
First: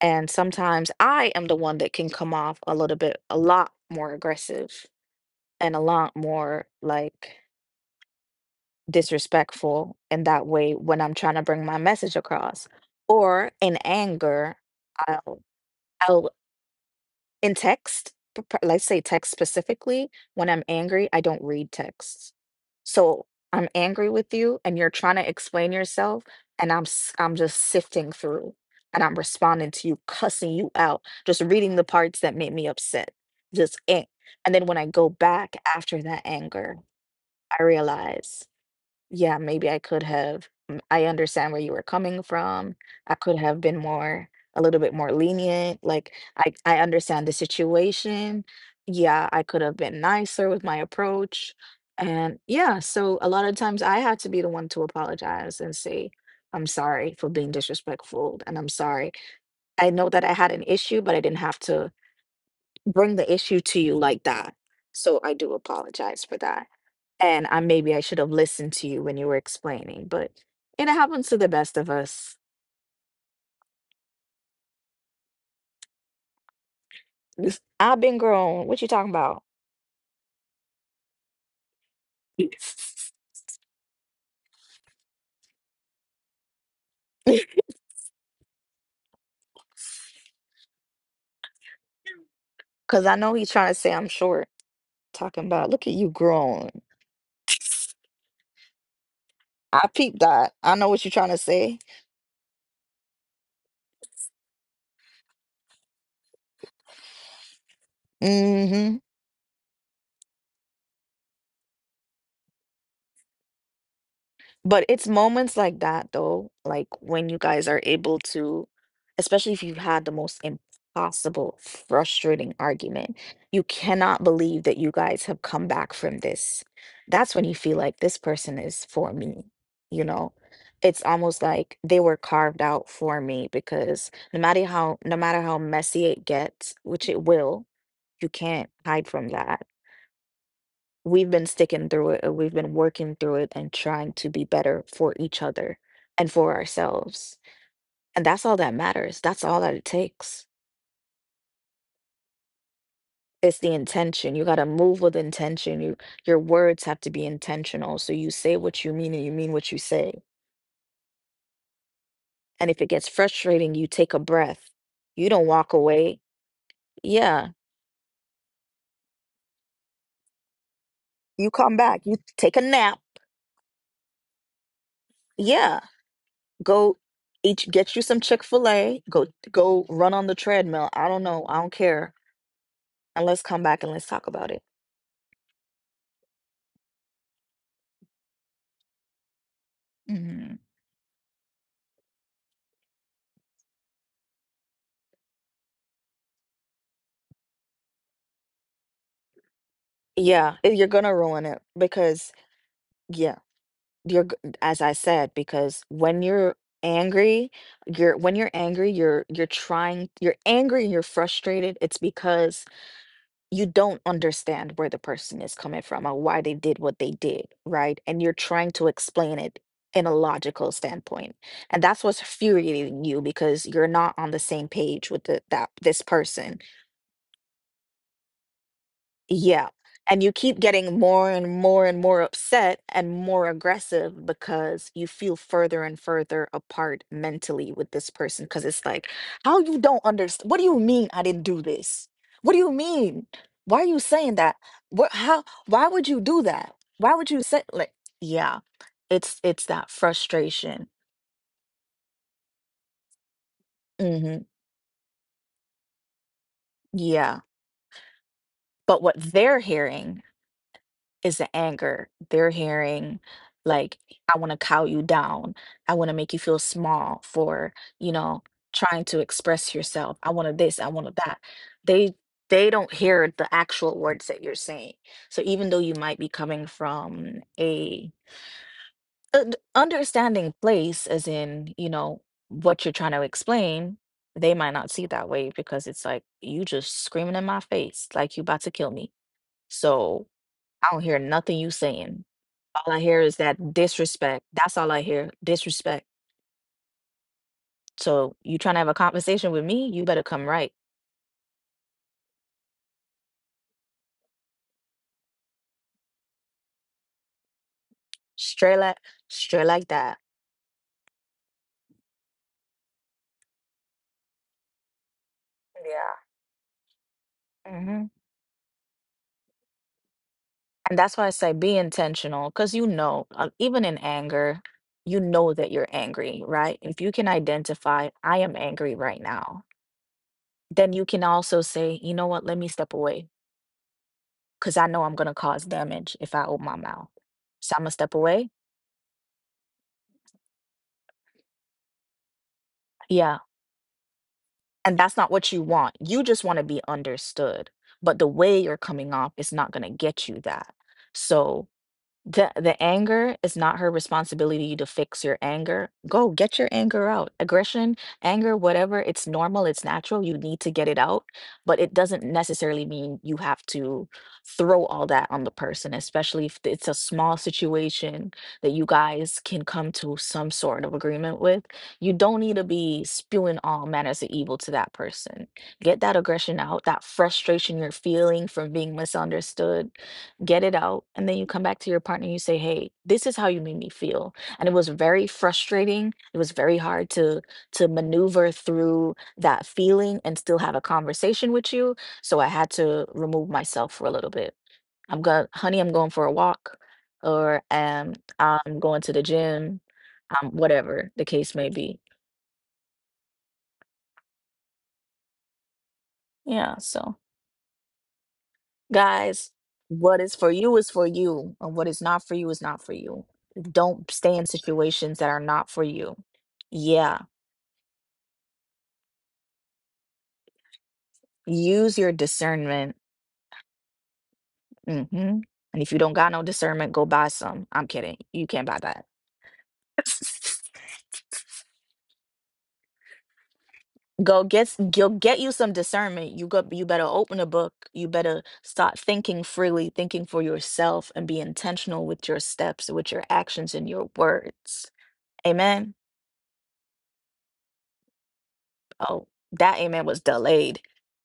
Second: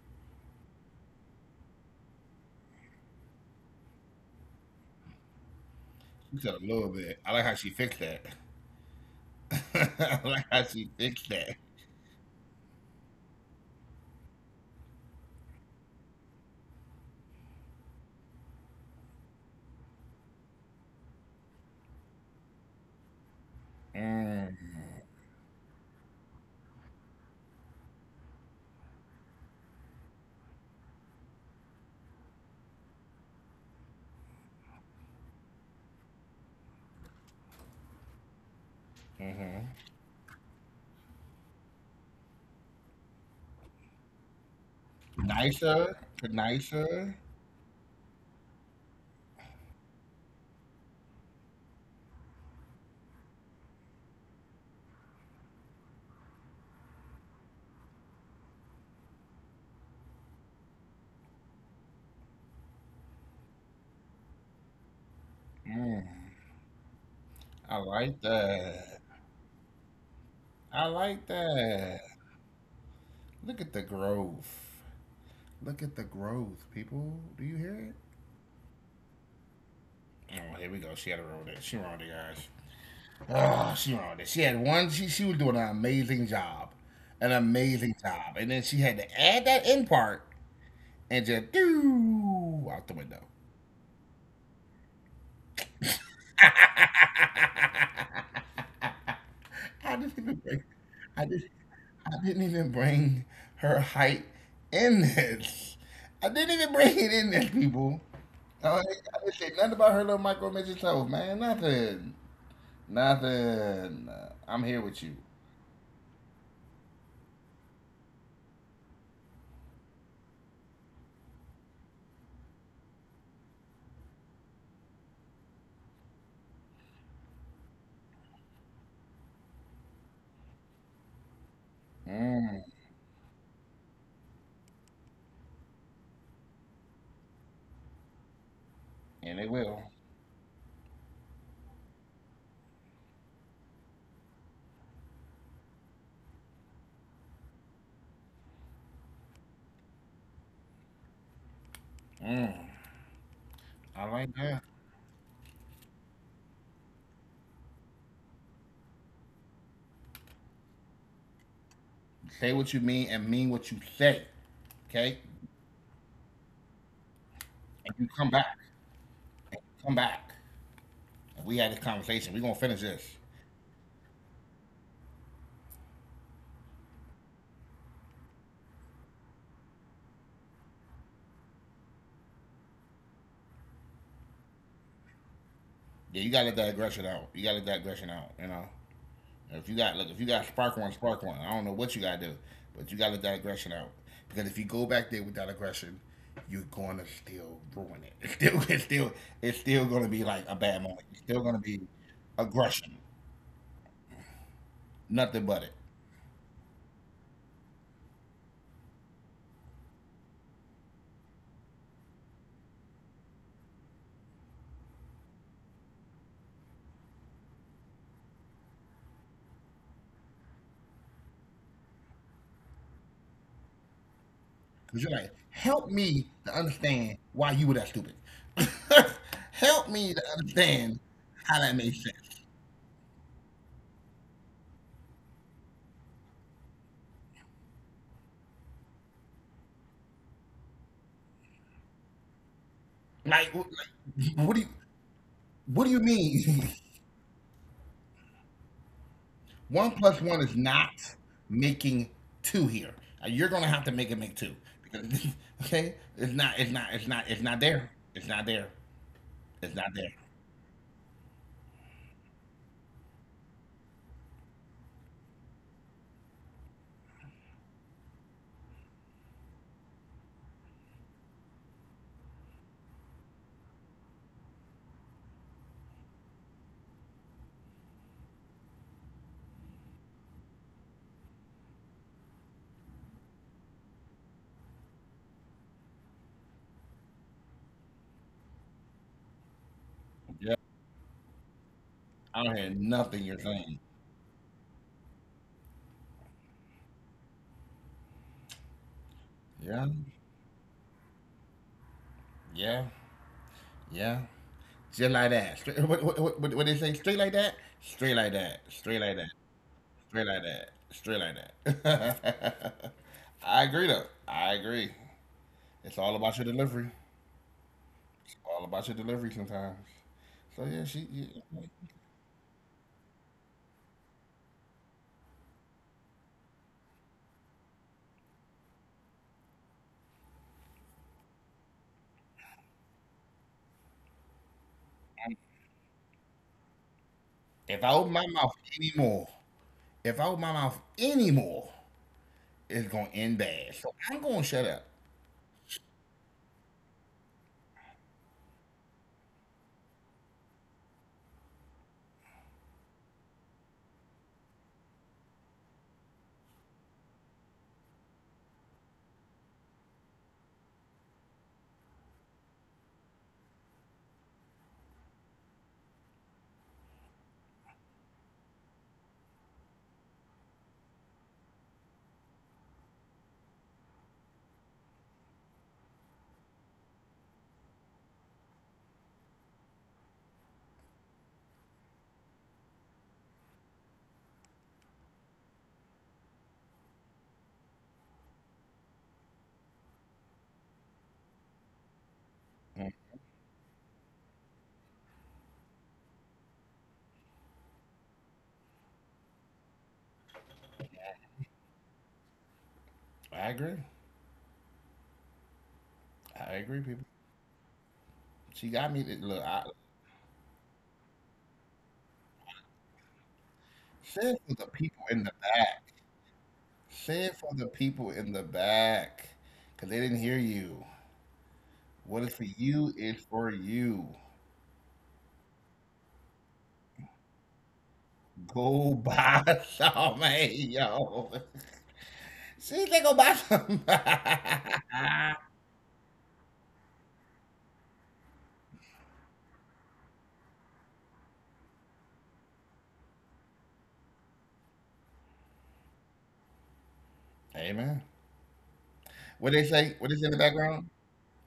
S1: And sometimes I am the one that can come off a little bit a lot more aggressive and a lot
S2: She said a
S1: more
S2: little bit. I
S1: like
S2: like how she fixed that.
S1: disrespectful
S2: I
S1: in that
S2: like how
S1: way
S2: she
S1: when I'm
S2: fixed
S1: trying to
S2: that.
S1: bring my message across. Or in anger, I'll I'll in text, p p let's say text specifically, when I'm angry, I don't read texts. So, I'm angry with you
S2: Mm.
S1: and you're trying to explain yourself, and I'm just sifting through, and I'm responding to you, cussing you out, just reading the parts that made me upset, just, eh, and then when I go back after that anger, I realize yeah,
S2: hmm
S1: maybe I could have I understand where you were coming from. I could have been more a little bit more lenient.
S2: Nicer,
S1: Like I
S2: nicer.
S1: understand the situation. Yeah, I could have been nicer with my approach. And yeah, so a lot of times I had to be the one to apologize and say, I'm sorry for being disrespectful and I'm sorry. I know that I had an issue, but I didn't have to bring the issue to you like that. So I do
S2: Mm.
S1: apologize for that and I
S2: I
S1: maybe I should
S2: like
S1: have listened to
S2: that.
S1: you when you were explaining, but it
S2: I like
S1: happens to the best of
S2: that.
S1: us.
S2: Look at the growth. Look at the growth, people. Do you
S1: This-
S2: hear it?
S1: I've been grown. What you talking about?
S2: Oh, here we go. She had a roll it. She wrong it, guys. Oh, she wrong it. She had one. She was doing an amazing job, and then she had to add that end part and just do out the window.
S1: Because I know he's trying to say I'm short. Talking about, look at you grown.
S2: I
S1: I
S2: didn't even
S1: peeped
S2: bring.
S1: that. I know what
S2: I
S1: you're trying
S2: did.
S1: to say.
S2: I didn't even bring her height in this. I didn't even bring it in this, people. I
S1: Hmm.
S2: didn't say nothing about her little micro midget toes, man. Nothing. Nothing. I'm here with
S1: But
S2: you.
S1: it's moments like that, though, like when you guys are able to, especially if you've had the most impossible, frustrating argument, you cannot believe that you guys have come back from this. That's when you feel like this person is for me, you know? It's almost like they were
S2: Mm,
S1: carved out for me because no matter how messy it gets, which it will, you can't hide from
S2: and they
S1: that.
S2: will.
S1: We've been sticking through it, we've been working through it and trying to be better for each other and for ourselves. And that's all that matters. That's all that it takes. It's the
S2: I
S1: intention. You
S2: like
S1: got to
S2: that.
S1: move with intention. You your words have to be intentional. So you say what you mean and you mean what you say.
S2: Say
S1: And if it
S2: what you
S1: gets
S2: mean and mean
S1: frustrating,
S2: what
S1: you
S2: you
S1: take a
S2: say.
S1: breath. You
S2: Okay?
S1: don't walk away. Yeah.
S2: And you come back. And you come back.
S1: You
S2: And
S1: come
S2: we had this
S1: back. You
S2: conversation.
S1: take
S2: We're
S1: a
S2: gonna
S1: nap.
S2: finish this.
S1: Yeah. Go each get you some Chick-fil-A. Go go run on the treadmill. I don't know. I don't care and let's come back and let's talk about it.
S2: Yeah, you gotta let that aggression out. You gotta let that aggression out. If you got look, if you
S1: Hmm.
S2: got spark one, spark one. I don't know what you gotta do, but you gotta let that aggression out. Because if you go back there with that aggression, you're gonna still ruin it. It's still it's still it's still gonna be
S1: Yeah,
S2: like a
S1: you're
S2: bad
S1: gonna
S2: moment.
S1: ruin
S2: It's
S1: it
S2: still gonna be
S1: because
S2: aggression.
S1: yeah, you're g- as I said
S2: Nothing
S1: because
S2: but it.
S1: when you're angry, you're when you're angry, you're trying, you're angry and you're frustrated. It's because you don't understand where the person is coming from or why they did what they did, right? And you're trying to explain it in a logical standpoint. And that's what's infuriating you because you're not on the same page with
S2: Because you're
S1: the,
S2: like,
S1: that this
S2: help me
S1: person.
S2: to understand why you were that stupid.
S1: Yeah,
S2: Help
S1: and you
S2: me to
S1: keep getting
S2: understand
S1: more and more
S2: how
S1: and
S2: that
S1: more
S2: makes sense.
S1: upset and more aggressive because you feel further and further apart mentally with this person because it's like, how you don't understand? What do you mean I didn't do this? What do you mean? Why
S2: Like,
S1: are
S2: like,
S1: you saying that?
S2: what do you
S1: What, how, why would
S2: what do
S1: you
S2: you
S1: do that?
S2: mean?
S1: Why would you say like, yeah, it's that
S2: One plus one is
S1: frustration.
S2: not making two here. You're gonna have to make it
S1: Hmm.
S2: make two because okay, it's not, it's not, it's
S1: Yeah.
S2: not, it's not there. It's not there.
S1: But what they're
S2: It's not
S1: hearing
S2: there.
S1: is the anger. They're hearing like, I want to cow you down. I want to make you feel small for, you know, trying to express yourself. I wanted this, I wanted that. They they don't hear the actual words that you're saying. So even though you might be coming from a understanding place as in, you know, what you're trying to explain, they might not see it that way because it's like you just screaming in my face like you about to kill me. So
S2: Yeah,
S1: I don't hear nothing you saying.
S2: I don't hear
S1: All I
S2: nothing you're
S1: hear is
S2: saying.
S1: that disrespect. That's all I hear. Disrespect. So you trying to have a conversation with
S2: Yeah,
S1: me? You better come right.
S2: yeah, yeah. Just like that. Straight, what they say? Straight like that? Straight like that.
S1: Straight
S2: Straight like
S1: like
S2: that.
S1: straight like
S2: Straight
S1: that.
S2: like that. Straight like that. I agree, though. I agree. It's all
S1: Yeah.
S2: about your delivery.
S1: Hmm.
S2: It's all about your delivery sometimes. So, yeah, she.
S1: And that's why I
S2: Yeah.
S1: say be intentional, because you know, even in anger, you know that you're angry, right? If you can identify, I am angry right now, then you can also say, you know what, let me step away, because I know I'm gonna cause damage if I open my mouth. So I'm gonna
S2: If I
S1: step
S2: open my
S1: away.
S2: mouth anymore, if I open my mouth anymore, it's going to
S1: Yeah,
S2: end bad. So, I'm going to shut up.
S1: and that's not what you want. You just want to be understood. But the way you're coming off is not going to get you that. So the anger is not her responsibility to fix your anger. Go get your anger out. Aggression, anger, whatever, it's normal, it's natural. You need to get it out, but it doesn't necessarily mean you have to throw all that on the person, especially if it's a small situation that you guys can come to some sort of agreement with. You don't need to be spewing all manners of evil to that person. Get that aggression out, that frustration you're feeling from being misunderstood. Get it out and then you come back to your partner and you say hey this is how you made me feel and it was very frustrating. It was very hard to maneuver through that feeling and still have a conversation with you. So I had
S2: Mm,
S1: to remove myself for a little bit. I'm going Honey, I'm going for a walk or I'm going to the gym, whatever the case may be.
S2: I agree. I
S1: Yeah,
S2: agree, people.
S1: so
S2: She got me.
S1: guys, what is for you, and what is not for you is not for you. Don't stay in
S2: Says to the people
S1: situations that
S2: in
S1: are
S2: the
S1: not for
S2: back.
S1: you. Yeah,
S2: Say it for the people in the back, because they didn't hear you.
S1: use your
S2: What is for you
S1: discernment.
S2: is for you.
S1: Hmm. And if you don't got no discernment, go buy some. I'm kidding. You can't
S2: Go
S1: buy that.
S2: buy some, hey, yo. See, they go buy some.
S1: Go get go get you some discernment. You go. You better open a book. You better start thinking freely, thinking for yourself, and be intentional with your steps, with your actions, and your words. Amen.
S2: Amen.
S1: Oh,
S2: What they say?
S1: that
S2: What is
S1: amen
S2: in the
S1: was
S2: background?
S1: delayed.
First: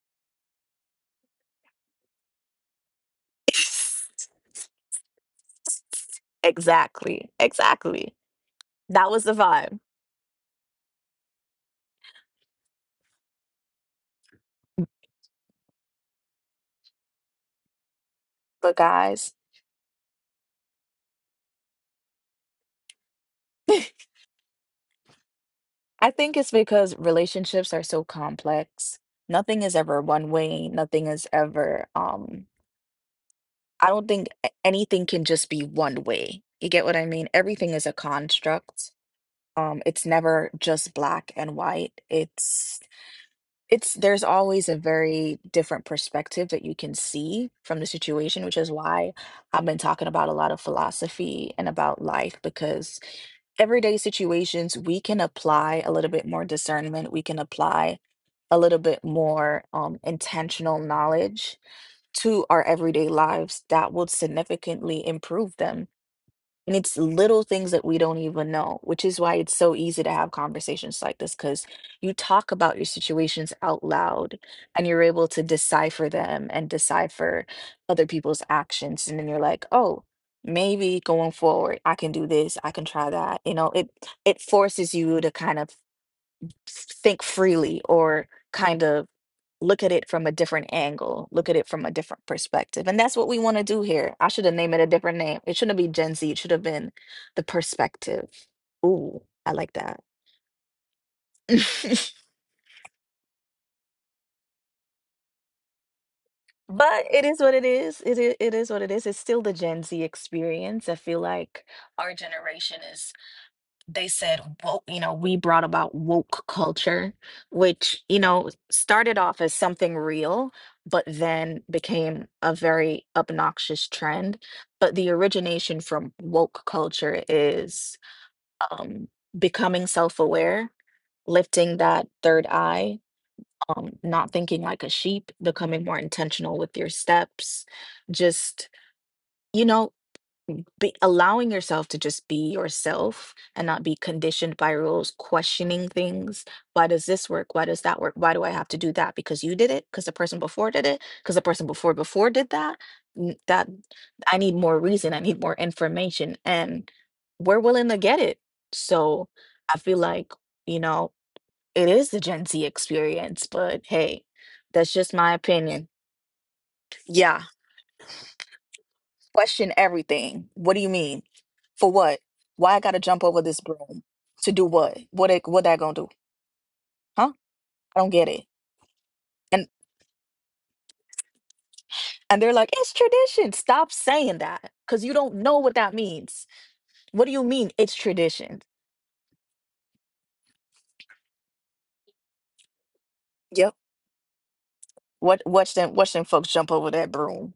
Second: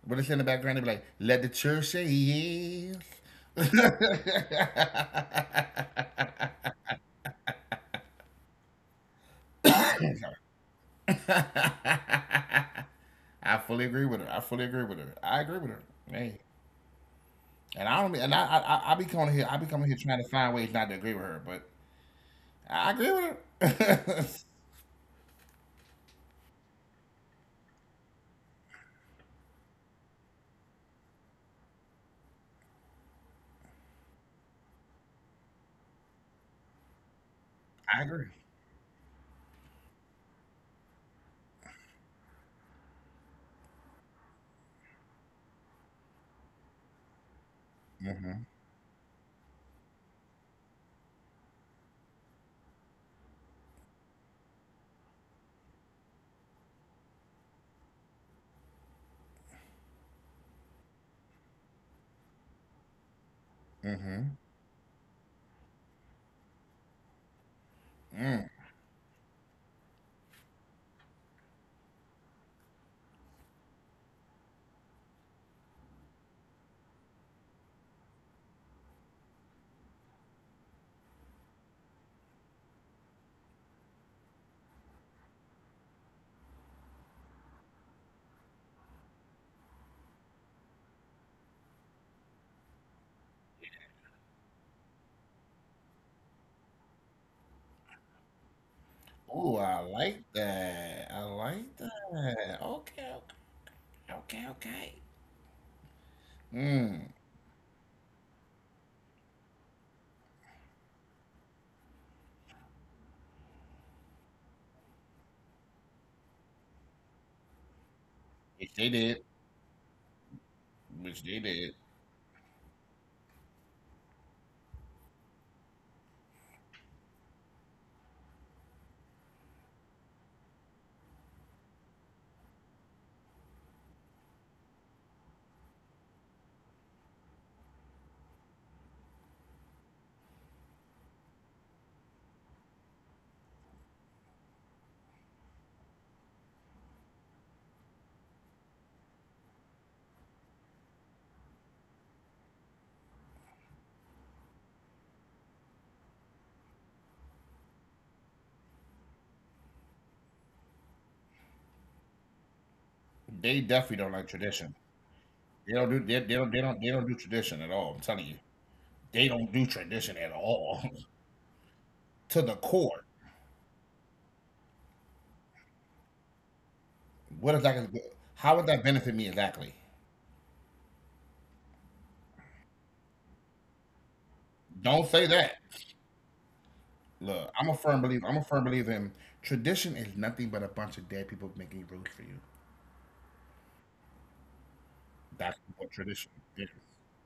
S2: What is in the background? They be like, let the church say yes.
S1: Exactly, exactly. That was the vibe.
S2: I fully agree with her. I fully agree with her. I agree with her. Hey. And I don't, and
S1: But
S2: I
S1: guys,
S2: be coming here trying to find ways not to agree with her, but I agree with
S1: I
S2: her.
S1: think it's because relationships are so complex. Nothing is ever one way. Nothing is ever, I don't think anything can just be one way. You get what I mean? Everything is a
S2: I agree.
S1: construct. It's never just black and white. It's there's always a very different perspective that you can see from the situation, which is
S2: Mm-hmm,
S1: why I've been talking about a lot of philosophy and about life because everyday situations we can apply a little bit more discernment, we can apply a little bit more intentional knowledge to our everyday lives that will
S2: mm-hmm,
S1: significantly improve them. And it's little things that we don't even know,
S2: mm.
S1: which is why it's so easy to have conversations like this because you talk about your situations out loud and you're able to decipher them and decipher other people's actions. And then you're like, oh, maybe going forward, I can do this, I can try that. You know, it forces you to kind of think freely or kind of look at it from a different angle, look at it from a different perspective. And that's what we want to do here. I should have named it a different name. It shouldn't be Gen Z, it should have been the perspective. Ooh, I like
S2: Ooh,
S1: that.
S2: I like that. I
S1: But
S2: like that. Okay, okay, okay, okay.
S1: it is
S2: Mm.
S1: what it is. It, it is what it is. It's still the Gen Z experience. I feel like our generation is, they said woke, you know, we brought about woke culture, which, you know,
S2: Which
S1: started
S2: they
S1: off as
S2: did,
S1: something real but then
S2: which they did.
S1: became a very obnoxious trend. But the origination from woke culture is, um becoming self-aware, lifting that third eye, not thinking like a sheep, becoming more intentional with your steps, just, you know, Mm, be allowing yourself to just be yourself and not be conditioned by rules, questioning things. Why does this work? Why does that work? Why do I have to do that? Because you did it, because the person before did it, because the person before before did that. That, I need more reason, I need more information, and we're willing to get it. So I feel like, you know, it is the Gen Z experience, but
S2: They
S1: hey,
S2: definitely don't like
S1: that's just
S2: tradition.
S1: my opinion.
S2: They
S1: Yeah,
S2: don't do tradition at all. I'm telling you, they
S1: question
S2: don't do
S1: everything.
S2: tradition
S1: What
S2: at
S1: do you mean?
S2: all
S1: For what? Why I
S2: to the
S1: gotta jump over
S2: core.
S1: this broom to do what? What it, what that gonna do? Huh?
S2: What
S1: I
S2: if
S1: don't get
S2: that?
S1: it.
S2: How would that benefit
S1: And
S2: me exactly?
S1: and they're like, it's tradition. Stop saying that because you don't
S2: Don't
S1: know
S2: say
S1: what that
S2: that.
S1: means. What do you mean
S2: Look,
S1: it's
S2: I'm a firm believer.
S1: tradition?
S2: I'm a firm believer in tradition is nothing but a bunch of dead people making rules for you.
S1: Yep. What, watch
S2: That's
S1: them watch
S2: what
S1: them folks
S2: tradition
S1: jump over
S2: is.
S1: that broom.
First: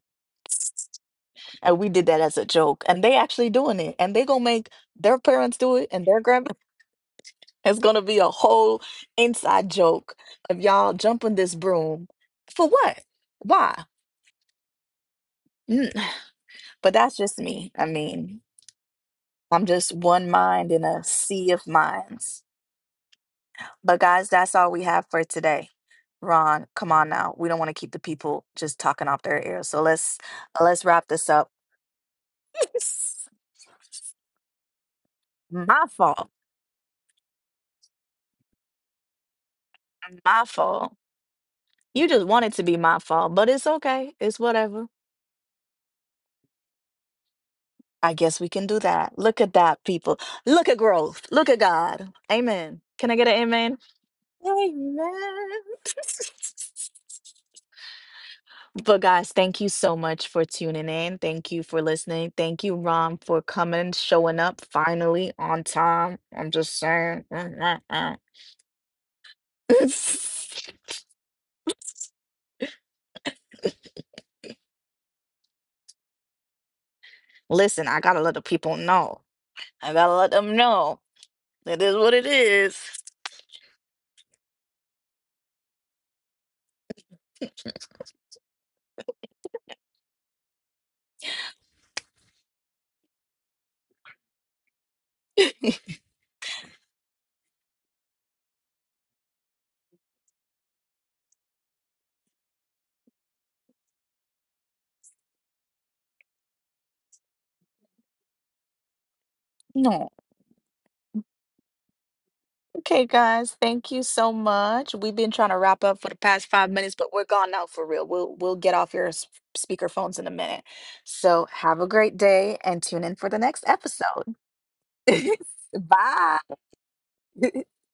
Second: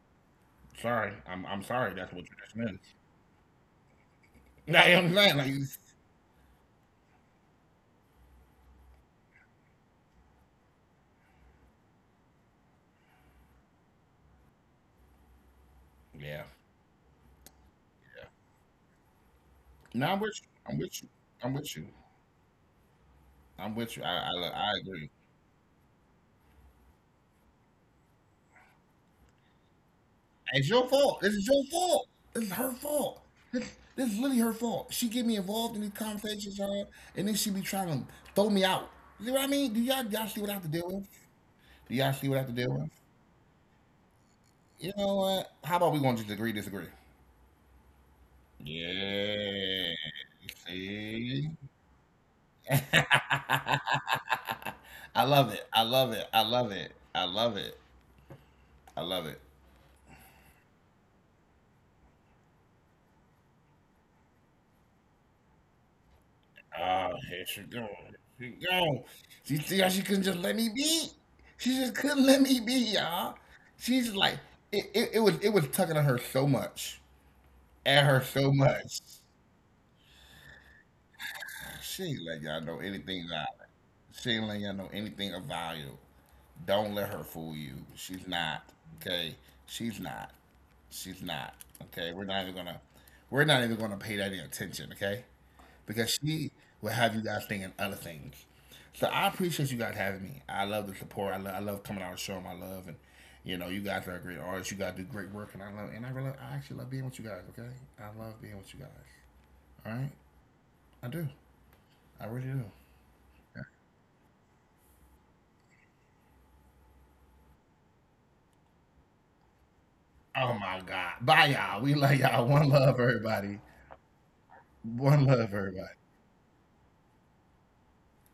S2: Sorry, I'm
S1: And we
S2: sorry.
S1: did
S2: That's
S1: that
S2: what
S1: as a
S2: tradition is.
S1: joke. And they actually doing it. And they gonna make
S2: Now, you know what I'm
S1: their
S2: saying? Like,
S1: parents do it and their grandpa. It's gonna be a whole inside joke of y'all jumping this broom. For what? Why? Mm,
S2: yeah,
S1: but that's just me. I
S2: yeah.
S1: mean, I'm
S2: No,
S1: just
S2: I'm with you.
S1: one
S2: I'm
S1: mind in
S2: with you.
S1: a
S2: I'm
S1: sea
S2: with
S1: of
S2: you.
S1: minds.
S2: I'm with you.
S1: But guys,
S2: Look, I
S1: that's all we
S2: agree.
S1: have for today. Ron, come on now. We don't want to keep the people just talking off their ears. So
S2: It's your
S1: let's
S2: fault.
S1: wrap
S2: This is
S1: this
S2: your
S1: up.
S2: fault. This is her fault. This, this is literally her fault. She get me involved in these
S1: My fault.
S2: conversations, y'all, and then she be trying to throw me out. You know what I mean? Do y'all see what I have to
S1: My
S2: deal with?
S1: fault.
S2: Do y'all see
S1: You
S2: what I have
S1: just
S2: to
S1: want
S2: deal
S1: it to
S2: with?
S1: be my fault, but it's okay. It's
S2: You
S1: whatever.
S2: know what? How about we gonna just agree disagree?
S1: I guess we can do that. Look at
S2: Yeah.
S1: that, people. Look at
S2: See?
S1: growth. Look at God. Amen. Can I get an
S2: I
S1: amen? Amen.
S2: love it. I love it. I love it. I love it. I
S1: But
S2: love it.
S1: guys, thank you so much for tuning in. Thank you for listening. Thank you, Rom, for coming, showing up finally on time. I'm just
S2: Ah,
S1: saying.
S2: here she go. Here she go. She see how she couldn't just let me be? She just couldn't let me be, y'all. She's like it was tugging at her so much.
S1: Listen,
S2: At
S1: I
S2: her
S1: gotta let
S2: so
S1: the people
S2: much.
S1: know. I gotta let them know. It
S2: She
S1: is
S2: ain't
S1: what
S2: let
S1: it
S2: y'all know
S1: is.
S2: anything about it. She ain't let y'all know anything of value. Don't let her fool you. She's not. Okay. She's not. She's not. Okay. We're not even gonna pay that any attention, okay? Because she will have you guys thinking other things. So I appreciate you guys having me. I love the support. I love coming out and showing my love and you guys are a great artist. You guys do great work and I love and I actually love being with you guys, okay? I love being with you guys. All right?
S1: No.
S2: I do. I really do.
S1: Okay, guys. Thank you so much. We've been trying to wrap up for the past 5 minutes, but we're gone now for real. We'll get off your speaker phones in a
S2: Oh
S1: minute.
S2: my God. Bye,
S1: So
S2: y'all. We
S1: have a
S2: love
S1: great
S2: y'all. One
S1: day and
S2: love,
S1: tune in for the
S2: everybody.
S1: next episode.
S2: One love, everybody.
S1: Bye.